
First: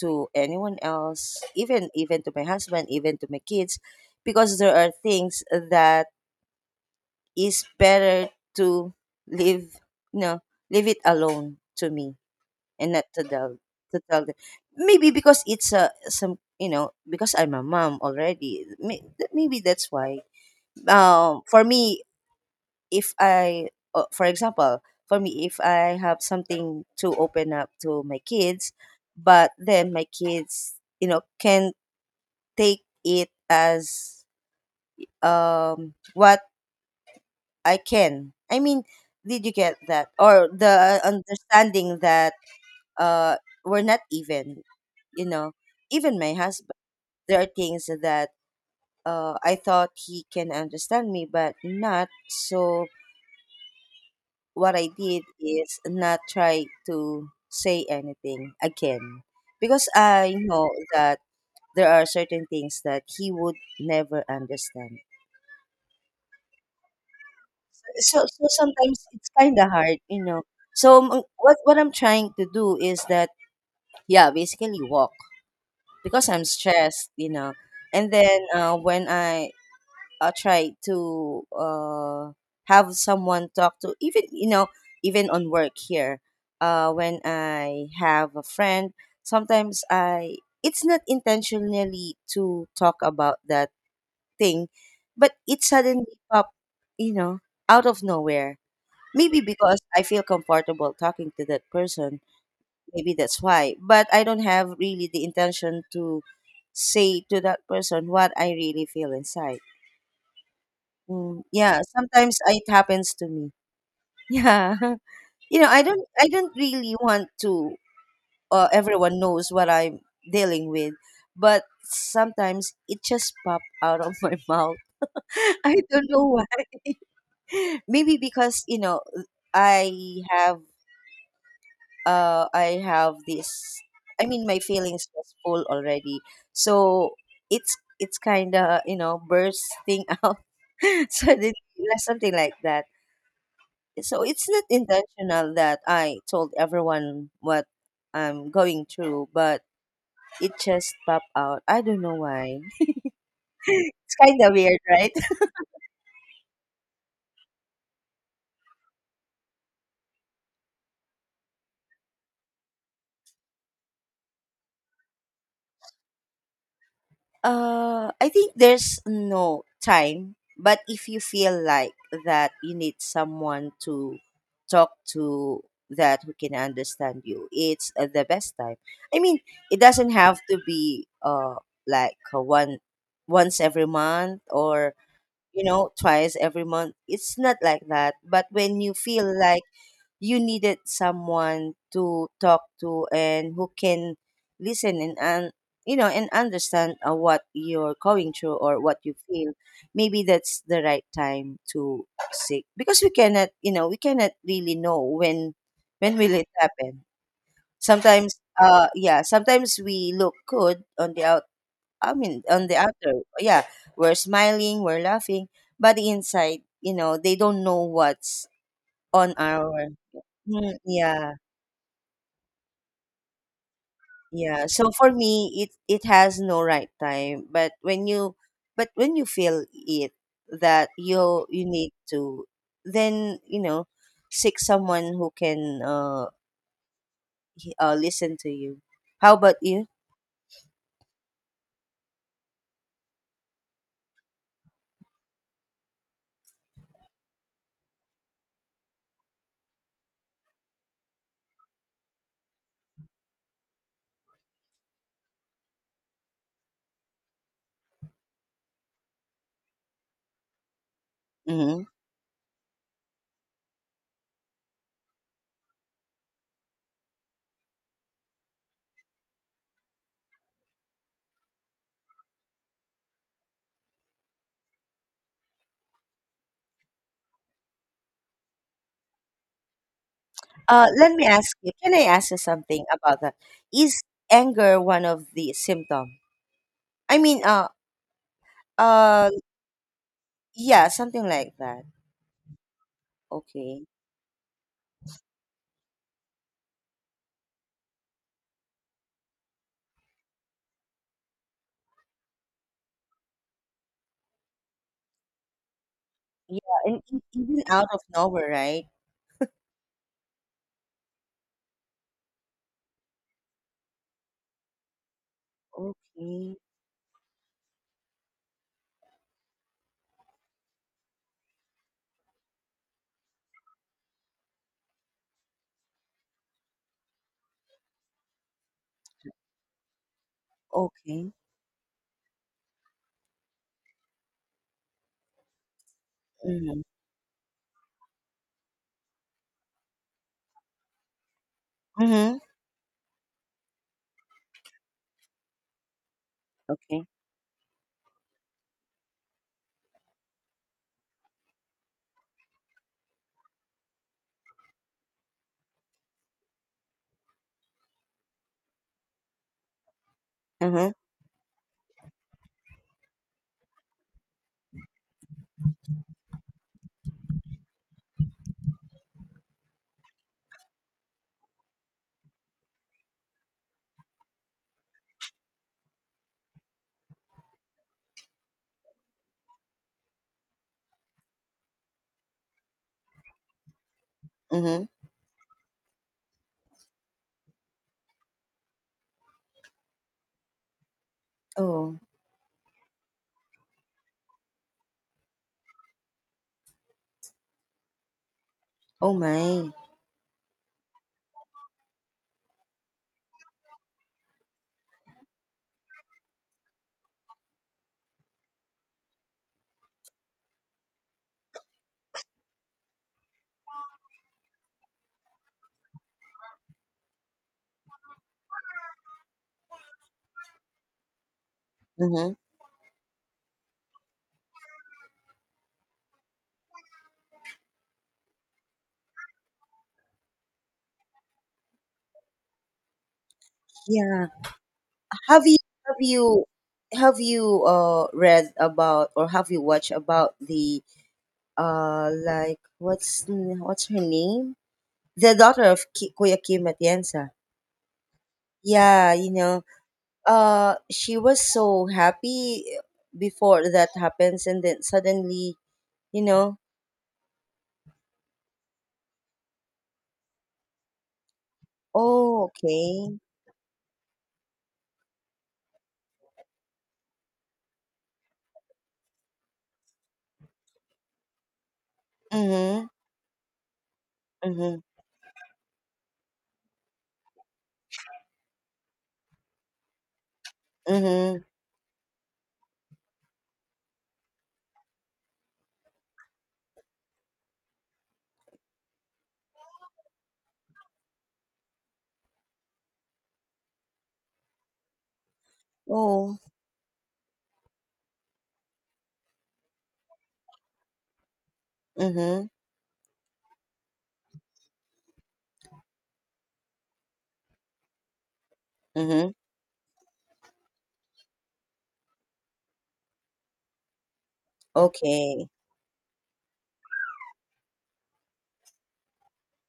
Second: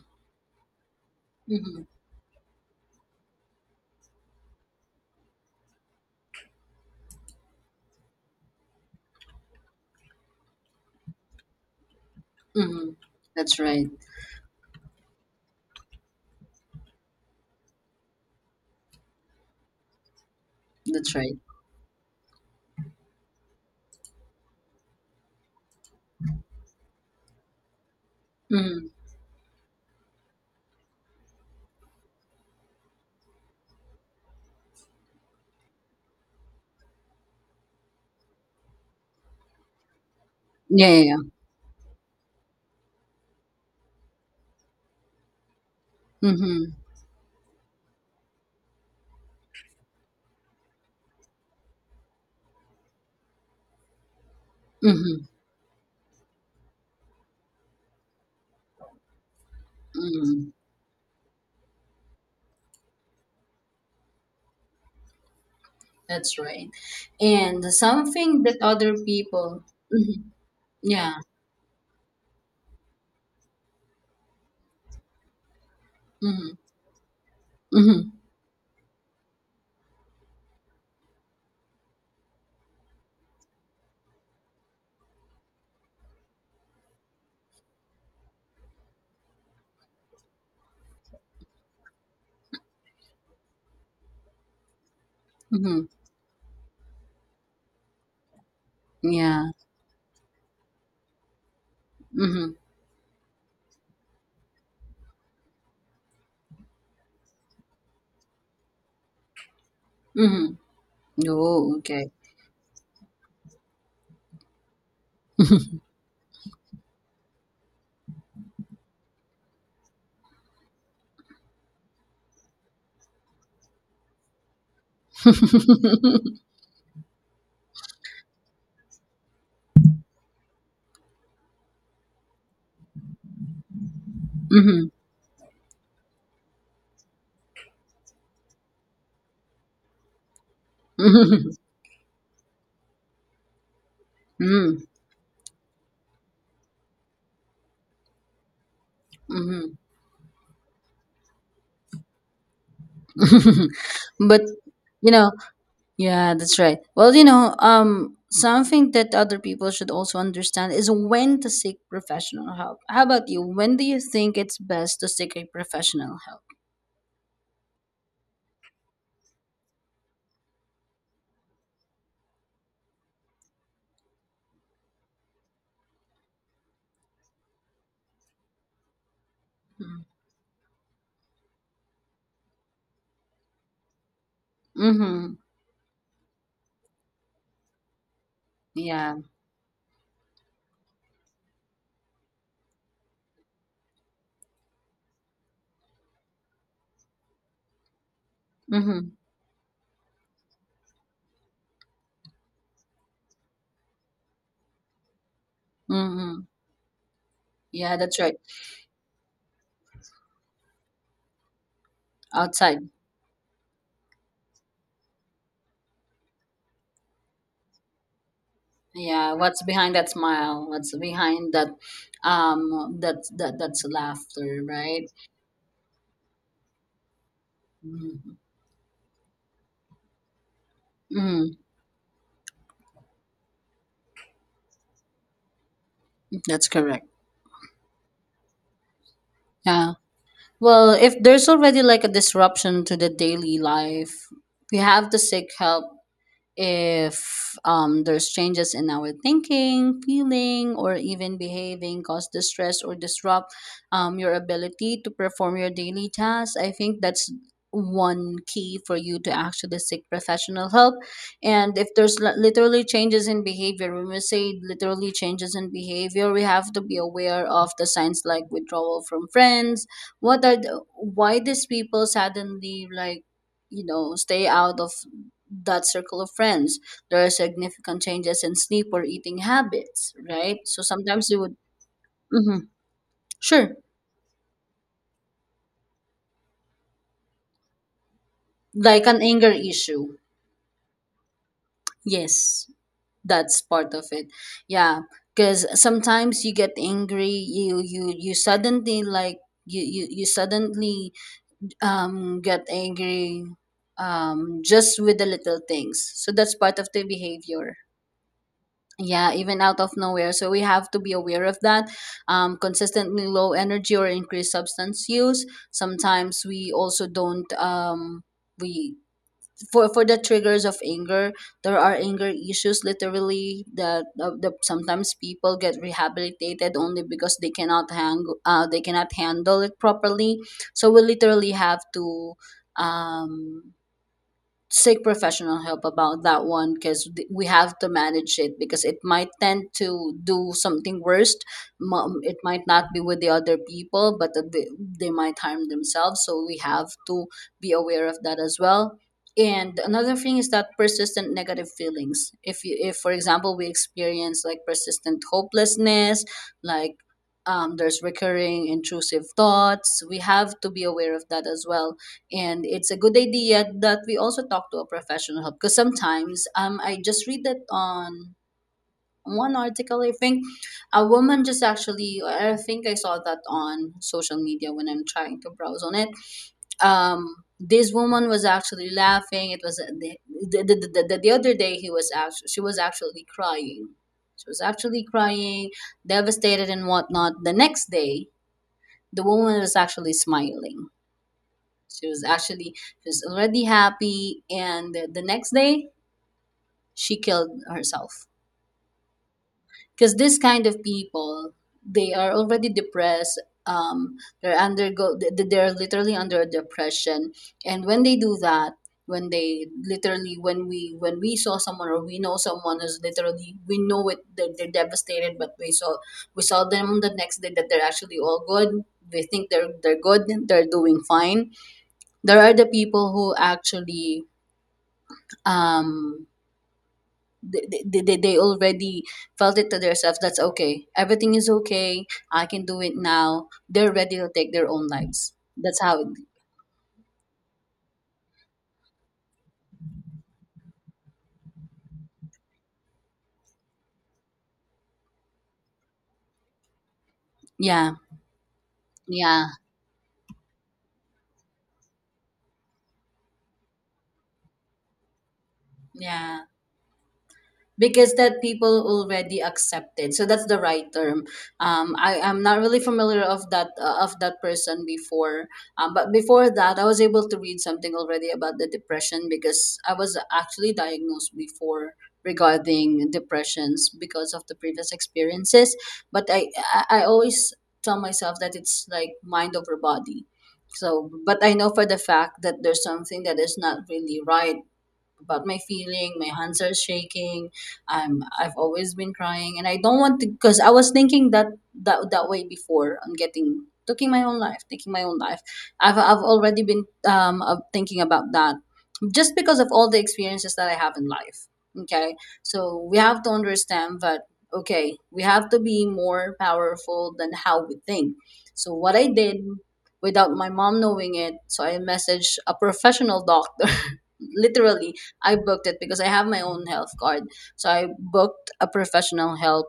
to anyone else,
Mm-hmm.
even, even to my husband, even to my kids, because there are things that is better to leave, you know, leave it alone to me
Mm-hmm.
and not to
That's
tell
right.
to tell them. Maybe because it's a some because I'm a mom already. Maybe that's why.
That's right.
For me, if I, for example, for me, if I have something to open up to my kids,
Mm-hmm.
but then my kids, you know, can take it as what I can. I mean, did you get that or
Yeah,
the
yeah, yeah.
understanding that uh we're not even, you know, even my
Mm-hmm.
husband, there are things that I thought he can understand me, but not so. What I did
Mm-hmm.
is not try to say anything again, because I
Mm-hmm.
know that there are certain things that he would never understand.
That's right. And
so
something
so
that other
sometimes it's kind
people,
of hard,
mhm,
you know. so
yeah,
m- what what I'm trying to do is that, yeah, basically walk because I'm
hmm,
stressed, you know.
hmm,
And then when I try to have someone talk to, even, you know, even on work here, when I have a friend, sometimes I, it's not intentionally to talk about that thing, but it
hmm,
suddenly pop, you know, out of nowhere. Maybe
yeah,
because I feel comfortable talking to that person,
hmm,
maybe that's why. But I don't have really the intention to say to that person what I really feel inside.
hmm,
Mm,
oh,
yeah,
okay,
sometimes it happens to me. Yeah. You know, I don't really want to, everyone knows what I'm dealing with, but sometimes it just pop out of my mouth. I don't know why. Maybe because, you know, I have I have this. I mean, my
hmm,
feelings was full already, so it's kind of, you know, bursting out
hmm,
suddenly, like something like that. So it's not
hmm,
intentional that I told everyone what I'm going through, but
hmm,
it just popped out. I don't know why. It's
but
kind of weird,
you
right?
know, yeah, that's right. Well, you know, something that other people should also understand is when to seek professional help. How about you? When do you think it's best to seek a professional help?
I think there's no time, but if you feel like that you need someone to talk to that who can understand you, it's the best time. I mean, it doesn't have to be like one once every month or
Mm-hmm.
you know twice every month. It's not like that, but when you
Yeah.
feel like you needed someone to talk to and who can listen and you know and understand, what you're going through or what
Mm-hmm.
you feel, maybe that's the right time to seek, because we cannot, you know, we cannot really know when will
Mm-hmm.
it happen.
Yeah, that's right.
Sometimes yeah, sometimes we look good on the out, I mean on the
Outside.
outer, yeah, we're smiling, we're laughing, but the inside, you know, they don't know what's
Yeah,
on
what's
our.
behind that smile?
Mm,
What's
yeah.
behind that, um, that that's laughter,
Yeah, so
right?
for me, it has no right time.
Mm,
But when you feel it that you
mm,
you need to, then, you know, seek someone who can
that's correct.
listen to you. How about you?
Yeah. Well, if there's already like a disruption to the daily life, we have to seek help if, there's changes in our thinking, feeling, or even behaving cause distress or disrupt, your ability to perform your daily tasks, I think that's one key for you to actually seek professional help. And
Mm-hmm.
if there's literally changes in behavior, when we say literally changes in behavior, we have to be aware of the signs like withdrawal from friends. What are the, why these people suddenly like, you know, stay out of that circle of friends. There are significant changes in sleep or eating habits, right? So
Let me
sometimes you would,
ask you. Can I ask you
mhm,
something about that?
sure,
Is anger one of the symptom? I mean,
like an
uh,
anger issue.
yeah, something like that.
Yes, that's
Okay.
part of it. Yeah, because sometimes you get angry. You suddenly like you suddenly, um, get angry, um, just with the little things. So that's
Yeah,
part of
and
the
even
behavior,
out of nowhere, right?
yeah, even out of nowhere, so we have to be aware of that. Consistently low energy or increased substance use. Sometimes
Okay.
we also don't, we for the triggers of anger, there are anger issues literally that sometimes people get rehabilitated only because they cannot hang they cannot handle it properly, so we
Okay.
literally have to um seek professional help about that one
Mm-hmm.
because we have to manage it because it might tend to do something worse. It
Mhm.
might not be with the other people but that they might harm themselves, so we have
Okay.
to be aware of that as well. And another thing is that persistent negative feelings, if you if for example we experience like persistent hopelessness, like there's recurring intrusive thoughts, we have to be
Mhm.
aware of that as well. And it's a good idea that we also talk to a professional help, because sometimes I just read that on one article, I think. A woman just actually, I think I saw that on social media when I'm trying to browse on it. This woman was actually laughing. It was the other day he was actually she was actually crying. She was
Mhm.
actually crying, devastated and whatnot. The next day, the woman was actually smiling.
Oh.
She was actually, she was already happy, and the next day she killed herself.
Oh my.
Because this kind of people, they are already depressed. Um, they're they're literally under depression, and when they do that, when they literally, when we saw someone or we know someone who's literally, we know it they're devastated, but we saw them the next day that they're actually all good. We think they're good, they're doing fine.
Mhm.
There are the people who actually um they already felt it to themselves, that's okay, everything is okay, I can do it now, they're ready
Yeah.
to take their own lives.
Have you
That's how
have
it.
you have you read about, or have you watched about the like what's what's her name? The daughter of Kuya Kim Atienza.
Yeah,
Yeah, you
yeah,
know, she was so happy before that happens and then suddenly, you
yeah,
know,
because that people already accepted, so that's the right term. I am
oh
not really
okay.
familiar of that person before. But before that, I was able to read something already about the depression because I was actually diagnosed before
Mhm.
regarding depressions because of the
Mhm.
previous experiences. But I always tell myself that it's like mind over body. So but
Mhm.
I know for the fact that there's something that is not really right about my feeling. My hands are shaking, I've always been crying and I don't want to, because I was thinking that way before on getting taking my own life taking my own life. I've
Oh.
already been of thinking about that, just because of all the experiences that I have in life. Okay,
Mhm.
so we have to understand that, okay, we have to be more powerful than how we think. So what I
Mhm.
did, without my mom knowing it, so I messaged a professional doctor literally. I
Okay.
booked it because I have my own health card. So I booked a professional help,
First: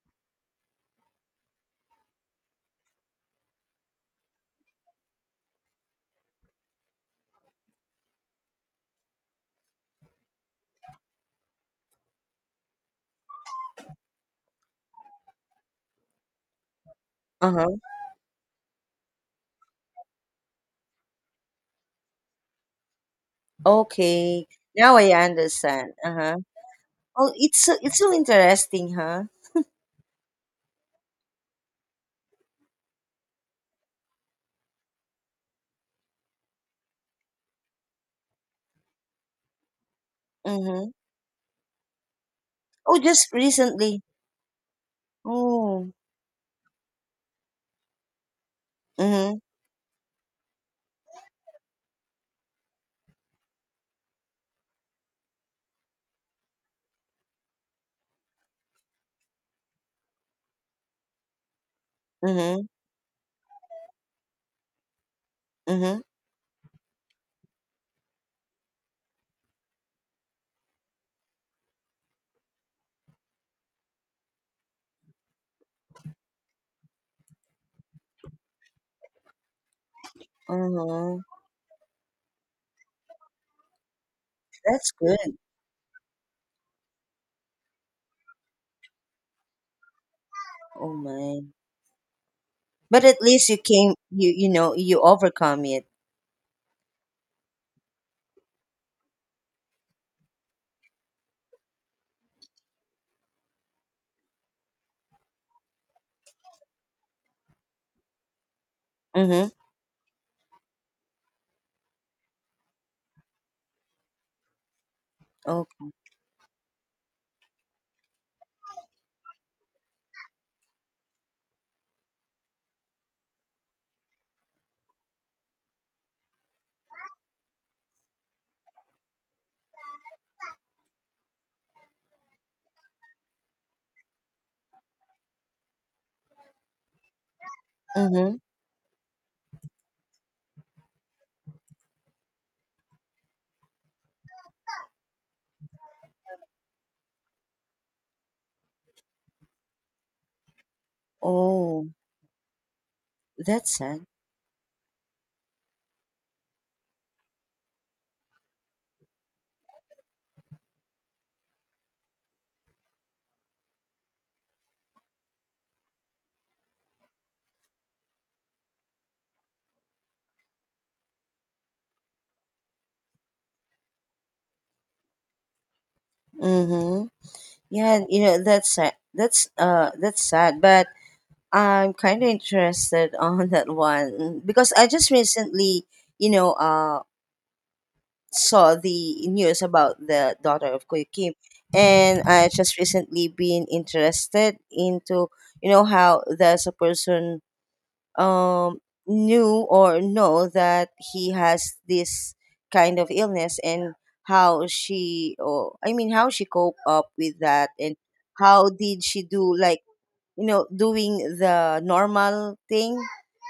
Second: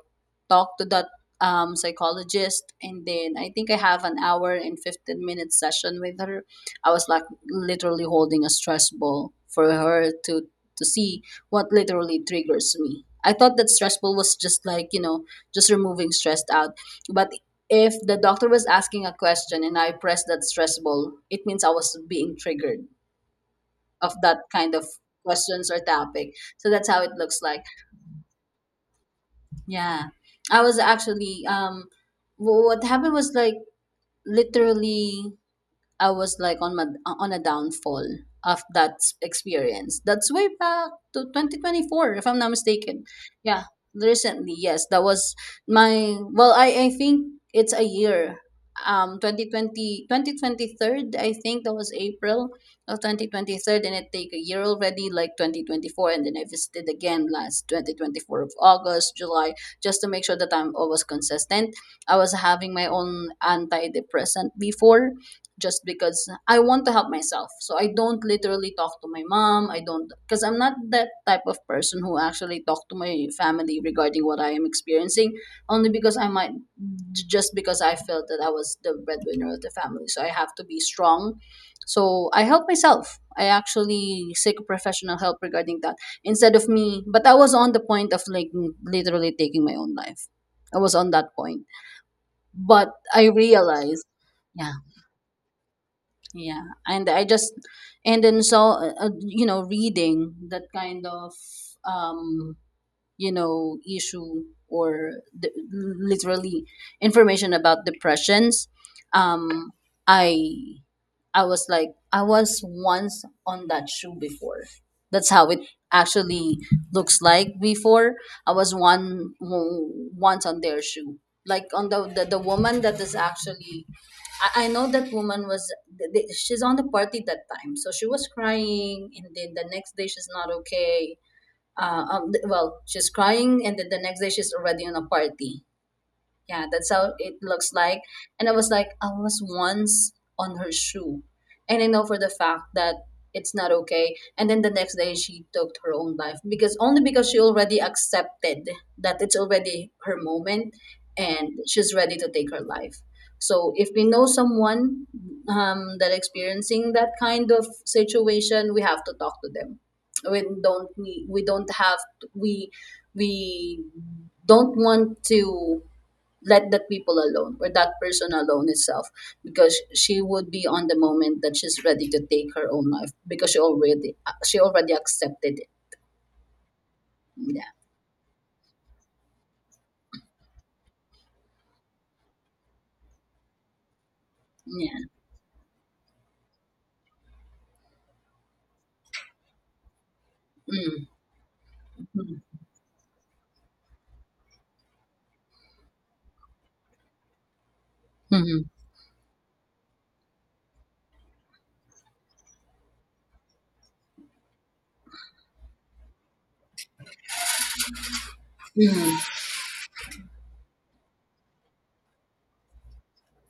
talked to that psychologist, and then I think I have an hour and 15-minute session with her. I was like literally holding a stress ball for her to see what literally triggers me. I thought that stress ball was just like, you know, just removing stressed out. But
Uh-huh.
if the doctor was asking a question and I pressed that stress ball, it means I was being triggered of that
Okay.
kind of
Now I
questions or
understand.
topic.
Uh-huh.
So that's how it
Oh,
looks like.
it's it's so interesting, huh?
Yeah. I was actually what happened was like literally I was like on a downfall of that experience. That's way back
Mm-hmm.
to 2024, if I'm not
Oh,
mistaken.
just
Yeah,
recently.
recently, yes, that was
Oh.
my well. I think it's a year.
Mm-hmm.
2020, I think that was April of 2023, and it take a year already, like 2024, and then I visited again last 2024 of August, July, just to make sure that I'm always consistent. I was
Mm-hmm.
having my own antidepressant before, just
Mm-hmm.
because I want to help myself. So I don't literally talk to my mom. I don't, because I'm not that type of person who actually talk to my family regarding what I am experiencing, only because I might, just because I felt that I was the breadwinner of the family. So I have to be
Mm-hmm.
strong. So I help myself. I actually seek
That's
professional
good.
help regarding that instead of me. But I was on the point of like literally taking my own life. I was
Oh
on that
my.
point. But
But at
I
least you came,
realized,
you
yeah,
know, you overcome it.
yeah, and I just, and then so you know, reading that kind of um you know issue, or the, literally, information about depressions.
Mm-hmm.
um i I was like, I was once on that shoe before. That's how it
Oh.
actually looks like. Before, I was one once on their shoe, like on the woman that is actually, I know that woman was, she's on the party that time, so she was crying, and then the next day she's not okay. Well, she's crying, and then the next day she's already on a party. Yeah, that's how it looks like.
Mm-hmm.
And I was like, I was once on her shoe. And I know for the fact that it's not okay. And then the next day she took her own life, because, only because, she already accepted that it's already her moment and
Oh,
she's ready to take her life.
that's
So if
sad.
we know someone that experiencing that kind of situation, we have to talk to them. We don't have, we we don't want to let that people alone, or that person alone itself, because she would be on the moment that she's ready to take her own life because she already accepted it.
Mm-hmm.
Yeah,
Yeah, you know, that's sad. That's sad. But I'm kind of interested on that one, because I
yeah.
just recently, you know, saw the news about the daughter of Kuya
Mm-hmm.
Kim, and I just recently been interested into, you know, how there's a person
Mm-hmm. Mm-hmm.
um knew or know that he has this kind of illness, and how she, or I mean, how she cope up with that, and how did she
Mm-hmm.
do like, you know, doing the normal thing,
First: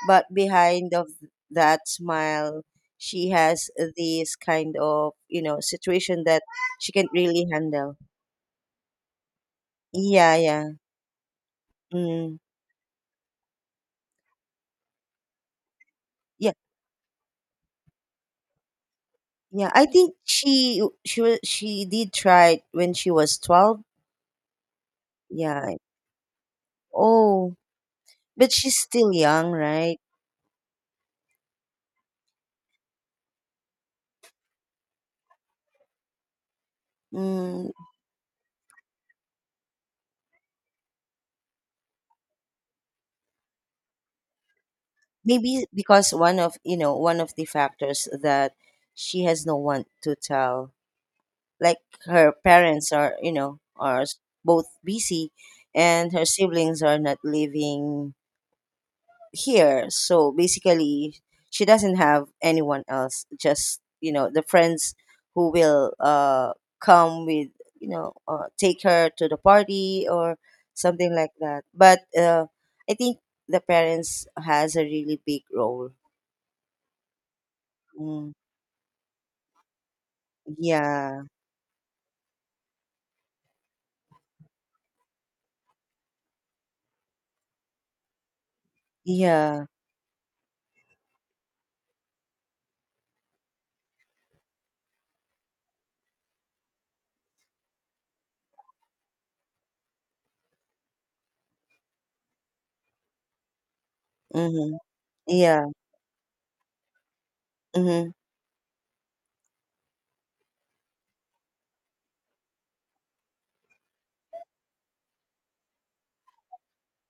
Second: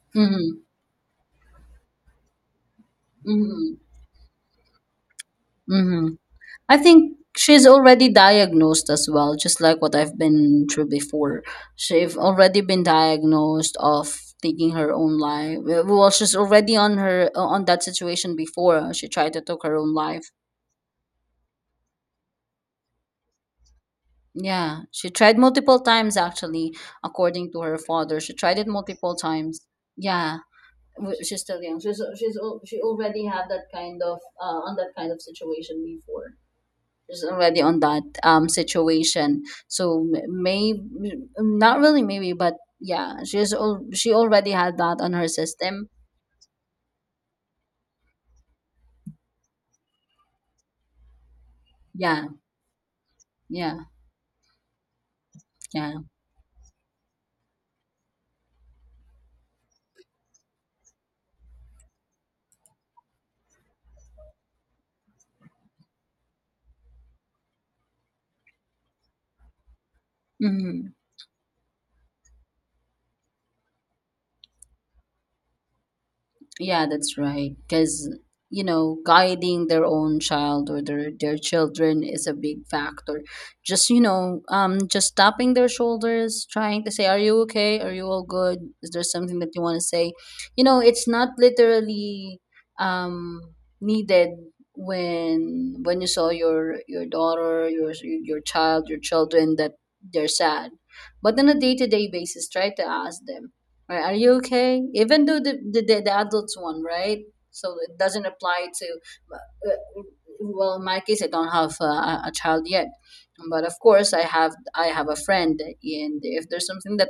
but
Mm-hmm.
behind of that smile she has this kind of, you know,
Mm-hmm.
situation that
I
she can't
think
really
she's
handle.
already diagnosed as well, just like what I've
Yeah,
been
yeah.
through before. She's
Mm,
already been diagnosed of taking her own life. Well, she's
yeah,
already on her on that situation before, huh? She tried to take
yeah.
her
I
own
think
life.
she did try it when she was 12,
Yeah, she tried
yeah.
multiple times actually, according
Oh,
to her father. She
but
tried it
she's still
multiple
young,
times.
right?
Yeah, she's still young. She already had that kind of on that kind of situation before. She's already
Mm,
on that situation. So maybe, not really maybe, but yeah, she already had that on her
maybe
system.
because one of, you know, one of the factors that she has no one to tell, like,
Yeah,
her parents are, you know,
yeah,
both busy,
yeah.
and her siblings are not living here, so basically she doesn't have anyone else, just, you know, the friends who will come with, you know, take her to the party or
Hmm.
something like that, but I think the parents has a really big role.
Yeah, that's right. Because,
Mm.
you know, guiding their own child, or
Yeah,
their children, is a big factor. Just, you know, just tapping their shoulders, trying to say, are you okay? Are you all good? Is there something that you
yeah.
want to say? You know, it's not literally um, needed when you saw your daughter your child, your children, that they're sad. But on a day-to-day basis, try to ask them, right, are you
Mm-hmm.
okay? Even though
Yeah.
the adults one, right? So it
Mm-hmm.
doesn't apply to, uh, well, in my case, I don't have a child yet, but of course, I have a friend, and if there's something that,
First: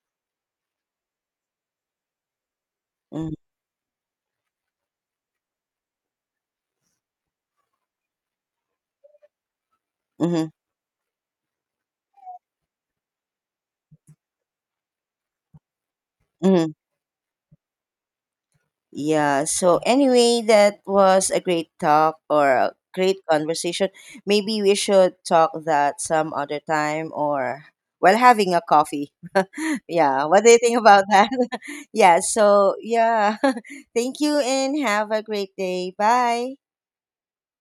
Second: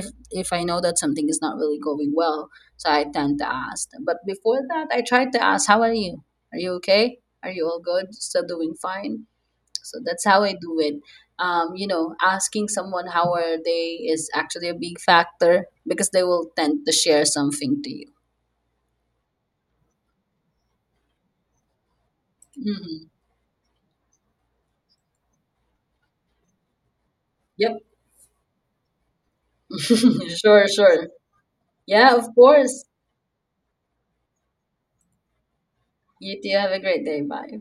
if I know that something is not really going well, so I
Mm-hmm.
tend to ask. But before that, I tried to ask, "How are you? Are you okay? Are you all good? Still doing fine?" So that's how
Mm-hmm.
I do it. You know, asking someone how are they is actually a big factor because they will
Mm-hmm.
tend to share something to you.
Yeah. So anyway, that was a great talk or a
Hmm.
great conversation. Maybe we should talk that some other time, or
Yep.
while having a coffee. Yeah. What do you
Sure,
think about
sure.
that?
Yeah,
Yeah.
of
So
course.
yeah. Thank you and have a great day.
You too,
Bye.
have a great day. Bye.